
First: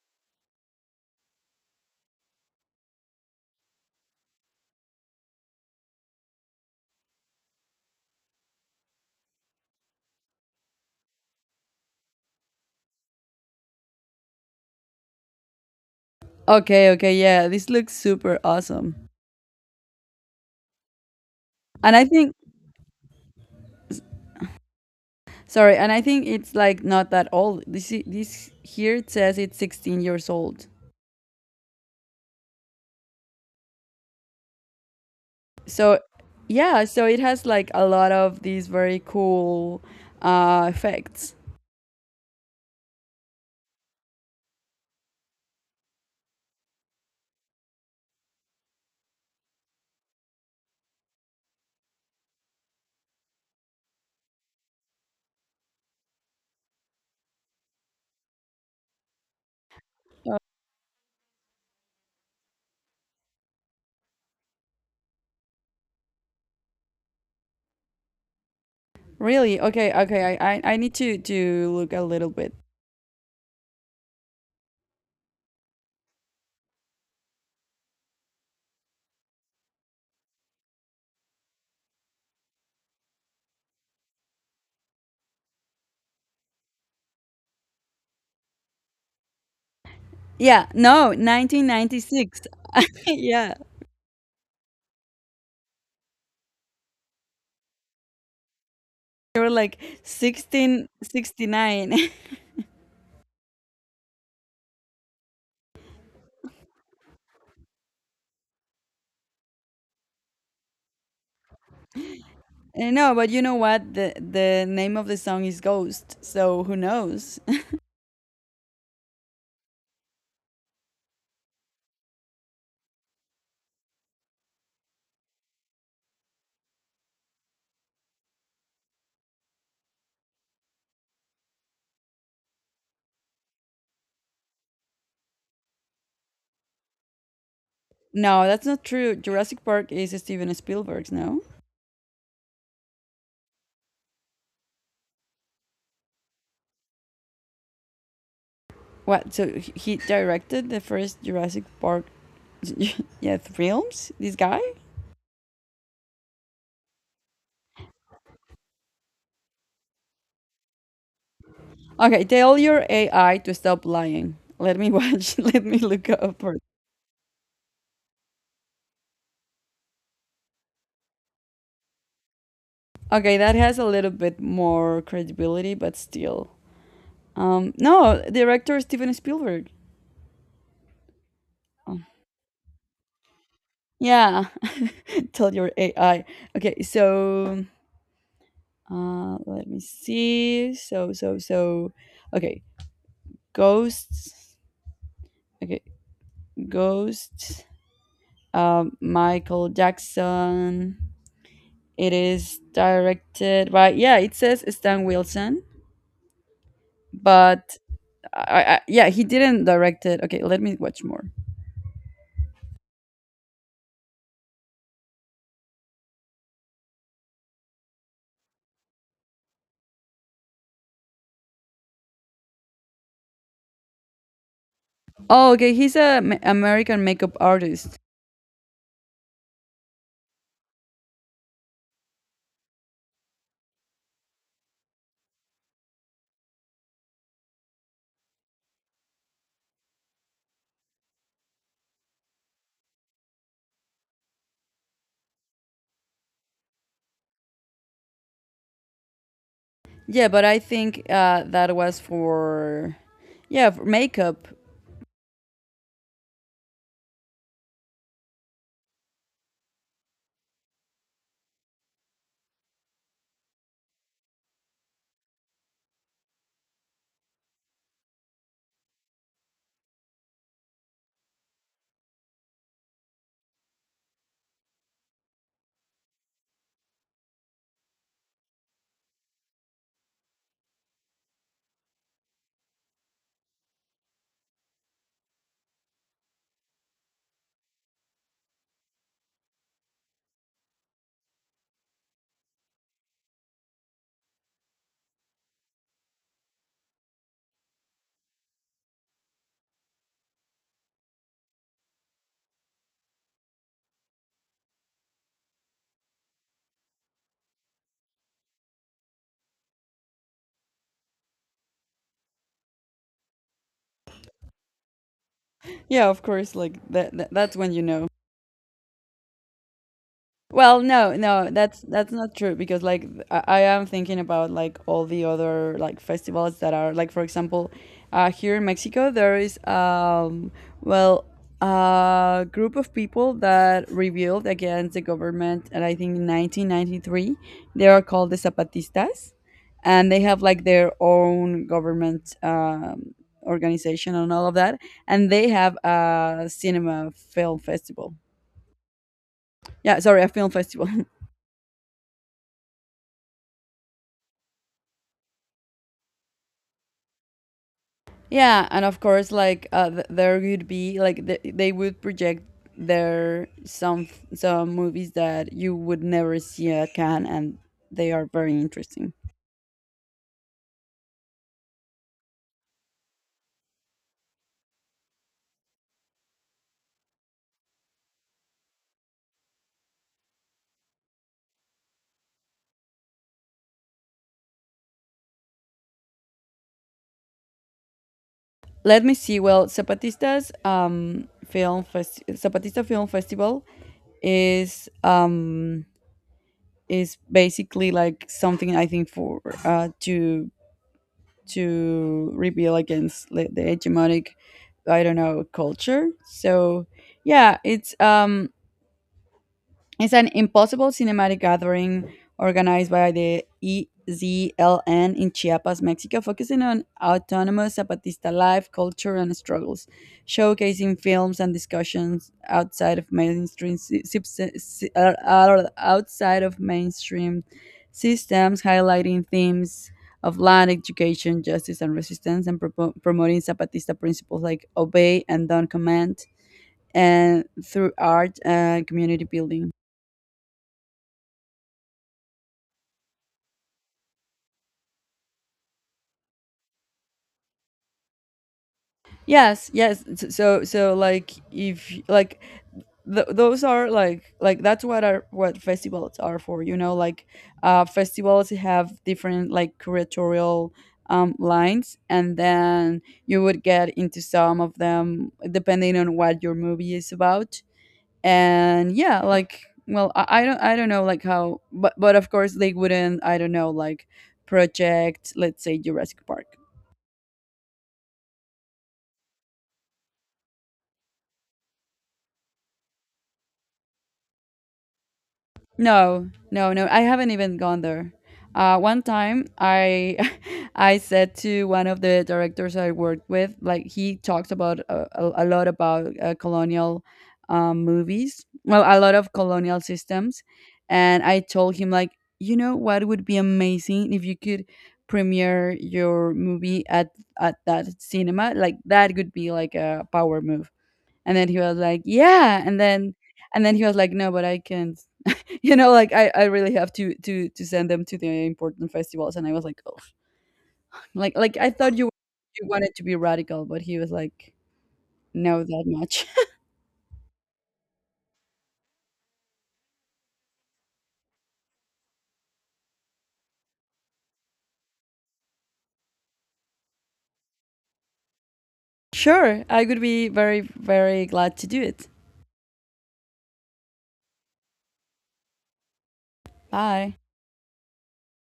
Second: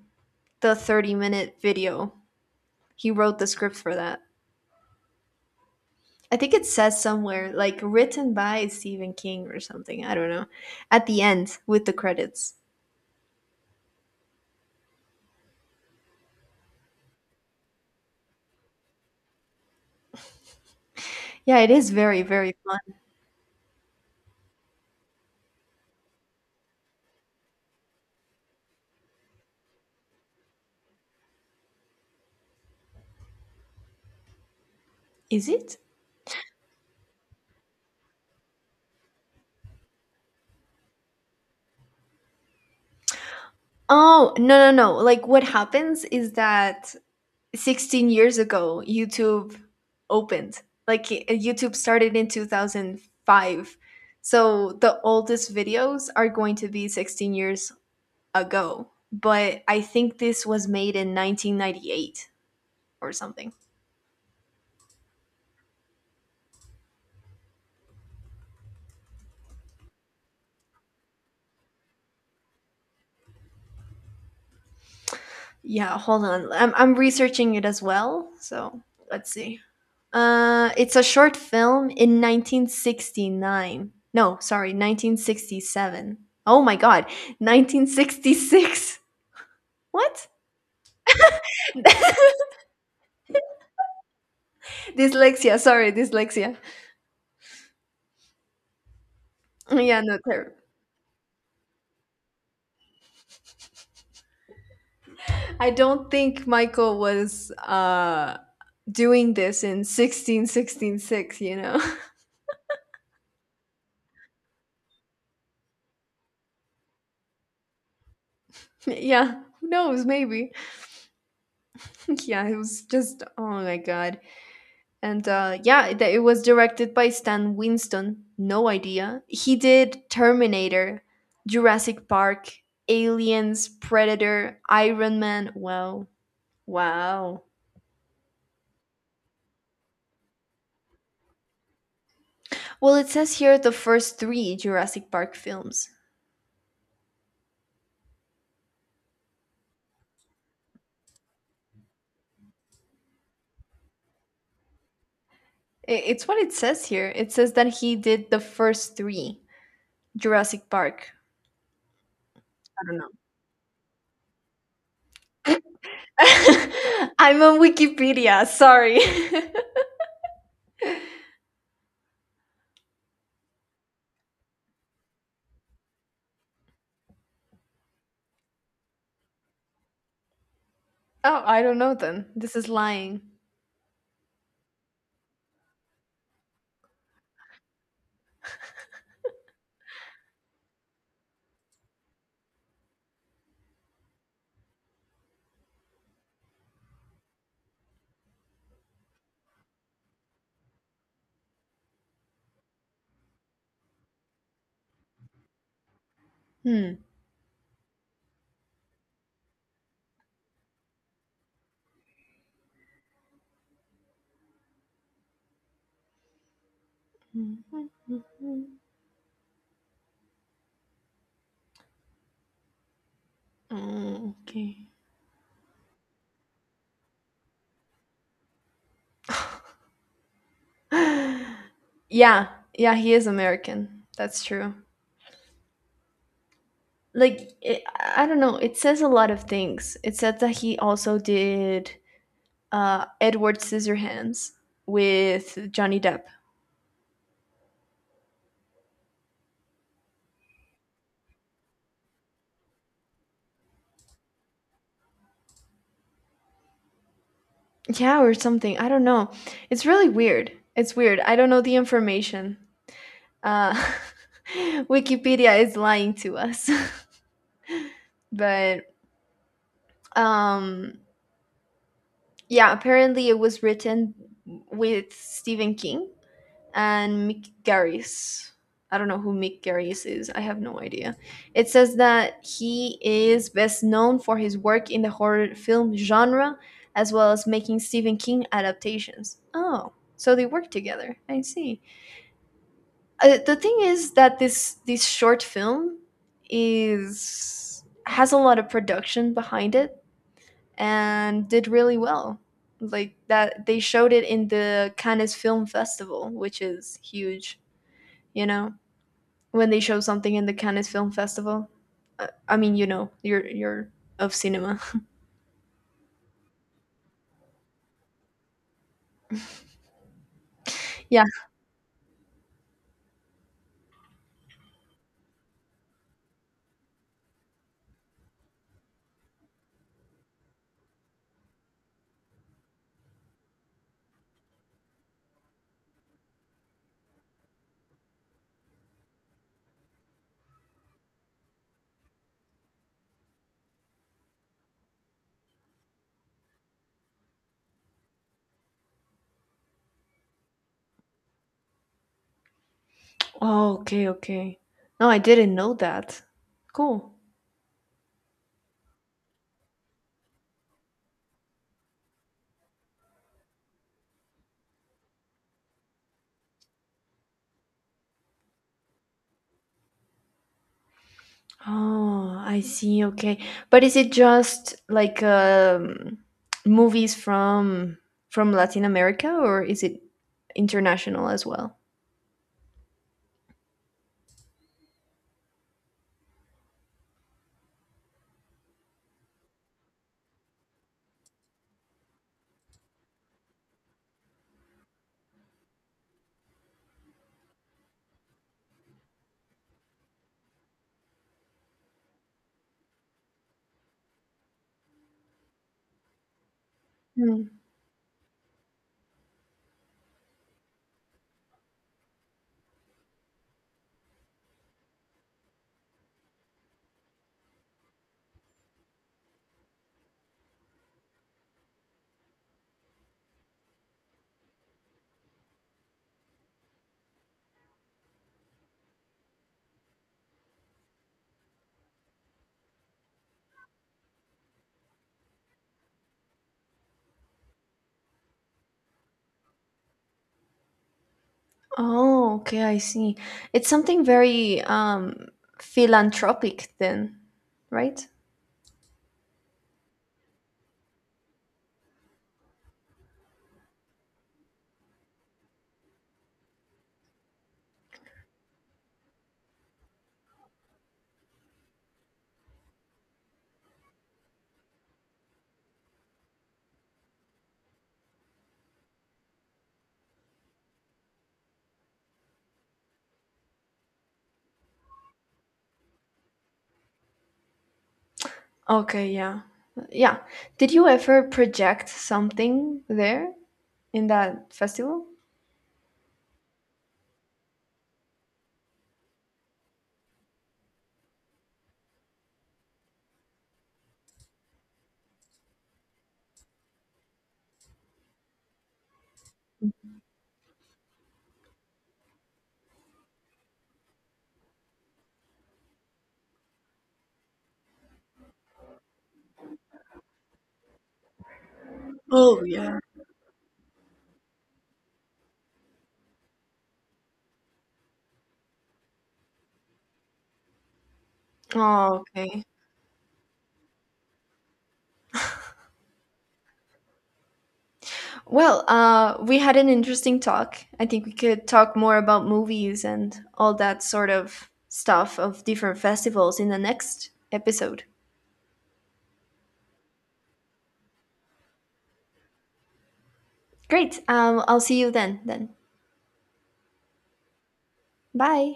S2: the 30-minute video. He wrote the script for that. I think it says somewhere like written by Stephen King or something. I don't know. At the end with the credits.
S1: Okay, okay, yeah. This looks super awesome.
S2: Yeah, it is
S1: And I
S2: very
S1: think
S2: very fun.
S1: sorry, and I think it's like not that old. This here it says it's 16 years old.
S2: Is it?
S1: So yeah, so it has like a lot of these very cool effects.
S2: Oh, no, no, no. Like what happens is that 16 years ago, YouTube opened. Like YouTube started in 2005. So the oldest videos are going to be 16 years ago. But I think this was made in 1998 or something.
S1: Really? Okay, okay. I need to look a little bit
S2: Yeah, hold on. I'm researching it as well. So let's see. It's a short film in 1969. No, sorry, 1967. Oh my god, 1966. What?
S1: yeah, no,
S2: <laughs>
S1: 1996. <laughs> Yeah.
S2: Dyslexia. Sorry, dyslexia.
S1: They were like
S2: Yeah, no, terrible.
S1: 1669.
S2: I don't think Michael was doing this in 16166, you know.
S1: And no, <laughs> but you know what? The name of the song is Ghost, so who knows? <laughs>
S2: <laughs> Yeah, who knows, maybe. <laughs> Yeah, it was just oh my god. And yeah, it was directed by Stan Winston. No idea. He did Terminator, Jurassic Park, Aliens, Predator, Iron Man. Wow. Wow.
S1: No, that's not true. Jurassic Park is Steven Spielberg's, no?
S2: Well, it says here the first three Jurassic Park films.
S1: What? So he directed the first Jurassic Park <laughs> yeah, films? This guy?
S2: It's what it says here. It says that he did the first three Jurassic Park.
S1: Okay, tell
S2: I
S1: your
S2: don't know.
S1: AI to stop lying. Let me watch. <laughs> Let me look up for
S2: <laughs> I'm on Wikipedia. Sorry. <laughs>
S1: okay, that has a little bit more credibility, but still. No, director Steven Spielberg.
S2: Oh, I don't know
S1: Oh,
S2: then. This is lying.
S1: yeah, <laughs> tell your AI. Okay, so let me see. Okay, ghosts. Okay, ghosts. Michael Jackson. It is directed by yeah. It says Stan Wilson,
S2: Hmm.
S1: but yeah, he didn't direct it. Okay, let me watch more.
S2: Oh, okay.
S1: Oh, okay, he's a American makeup artist.
S2: <gasps> <sighs> Yeah, yeah, he is American. That's true. Like it, I don't know. It says a lot of things. It said that he also did Edward Scissorhands with Johnny Depp.
S1: Yeah, but I think that was for yeah for makeup.
S2: Yeah, or something. I don't know. It's really weird. It's weird. I don't know the information. Uh, <laughs> Wikipedia is lying to us. <laughs> but um, yeah, apparently it was written with Stephen King and Mick Garris. I don't know who Mick Garris is. I have no idea. It says that he is best known for his work in the horror film genre, as well as making Stephen King adaptations. Oh, so they work together. I see. The thing is that this short film is has a lot of production behind it and did really well. Like that, they showed it in the Cannes Film Festival, which is huge. You know when they show something in the Cannes Film Festival. I mean, you know, you're of cinema. <laughs>
S1: Yeah, of course. Like that. That's when you know. Well,
S2: Yeah.
S1: no, that's not true because like I am thinking about like all the other like festivals that are like for example, here in Mexico there is well a group of people that rebelled against the government and I think in 1993 they are called the Zapatistas and they have like their own government organization and all of that and they have a cinema film festival. Yeah, sorry, a film festival. <laughs>
S2: Oh, okay, okay. No, I didn't know that. Cool.
S1: Yeah, and of course, like there would be like they would project their some movies that you would never see at Cannes, and they are very interesting.
S2: Oh, I see. Okay, but is it just like movies from Latin America, or is it international as well?
S1: Let me see. Well, Zapatista Film Festival is um is basically like something I think for to rebel against the hegemonic I don't know culture. So
S2: Hmm.
S1: yeah, it's it's an impossible cinematic gathering organized by the EZLN in Chiapas, Mexico, focusing on autonomous Zapatista life, culture, and struggles, showcasing films and discussions outside of mainstream outside of mainstream systems, highlighting themes of land, education, justice, and resistance, and propo promoting Zapatista principles like obey and don't command, and through art and community building.
S2: Oh, okay, I see. It's something very philanthropic then, right?
S1: Yes, yes. So so like if like th- those are like that's what are what festivals are for, you know, like festivals have different like curatorial lines and then you would get into some of them depending on what your movie is about. And yeah, like well I don't know like how but of course they wouldn't I don't know like project let's say Jurassic Park.
S2: Okay, yeah. Yeah. Did you ever project something there in that festival?
S1: No, no, no. I haven't even gone there. One time, I <laughs> I said to one of the directors I worked with, like he talked about a lot about colonial movies. Well, a lot of colonial systems, and I told him like, you know, what would be amazing if you could premiere your movie at that cinema. Like that could be like a power move. And then he was like,
S2: Oh,
S1: yeah.
S2: yeah.
S1: And then he was like, no, but I can't you know like I really have to to send them to the important festivals and I was like oh like I thought
S2: Oh,
S1: you
S2: okay.
S1: you wanted to be radical but he was like no that much.
S2: Well, we had an interesting talk. I think we could talk more about movies and all that sort of stuff of different festivals in the next episode.
S1: <laughs> Sure, I would be very very glad to do it.
S2: Great. I'll see you then. Then.
S1: Bye.
S2: Bye.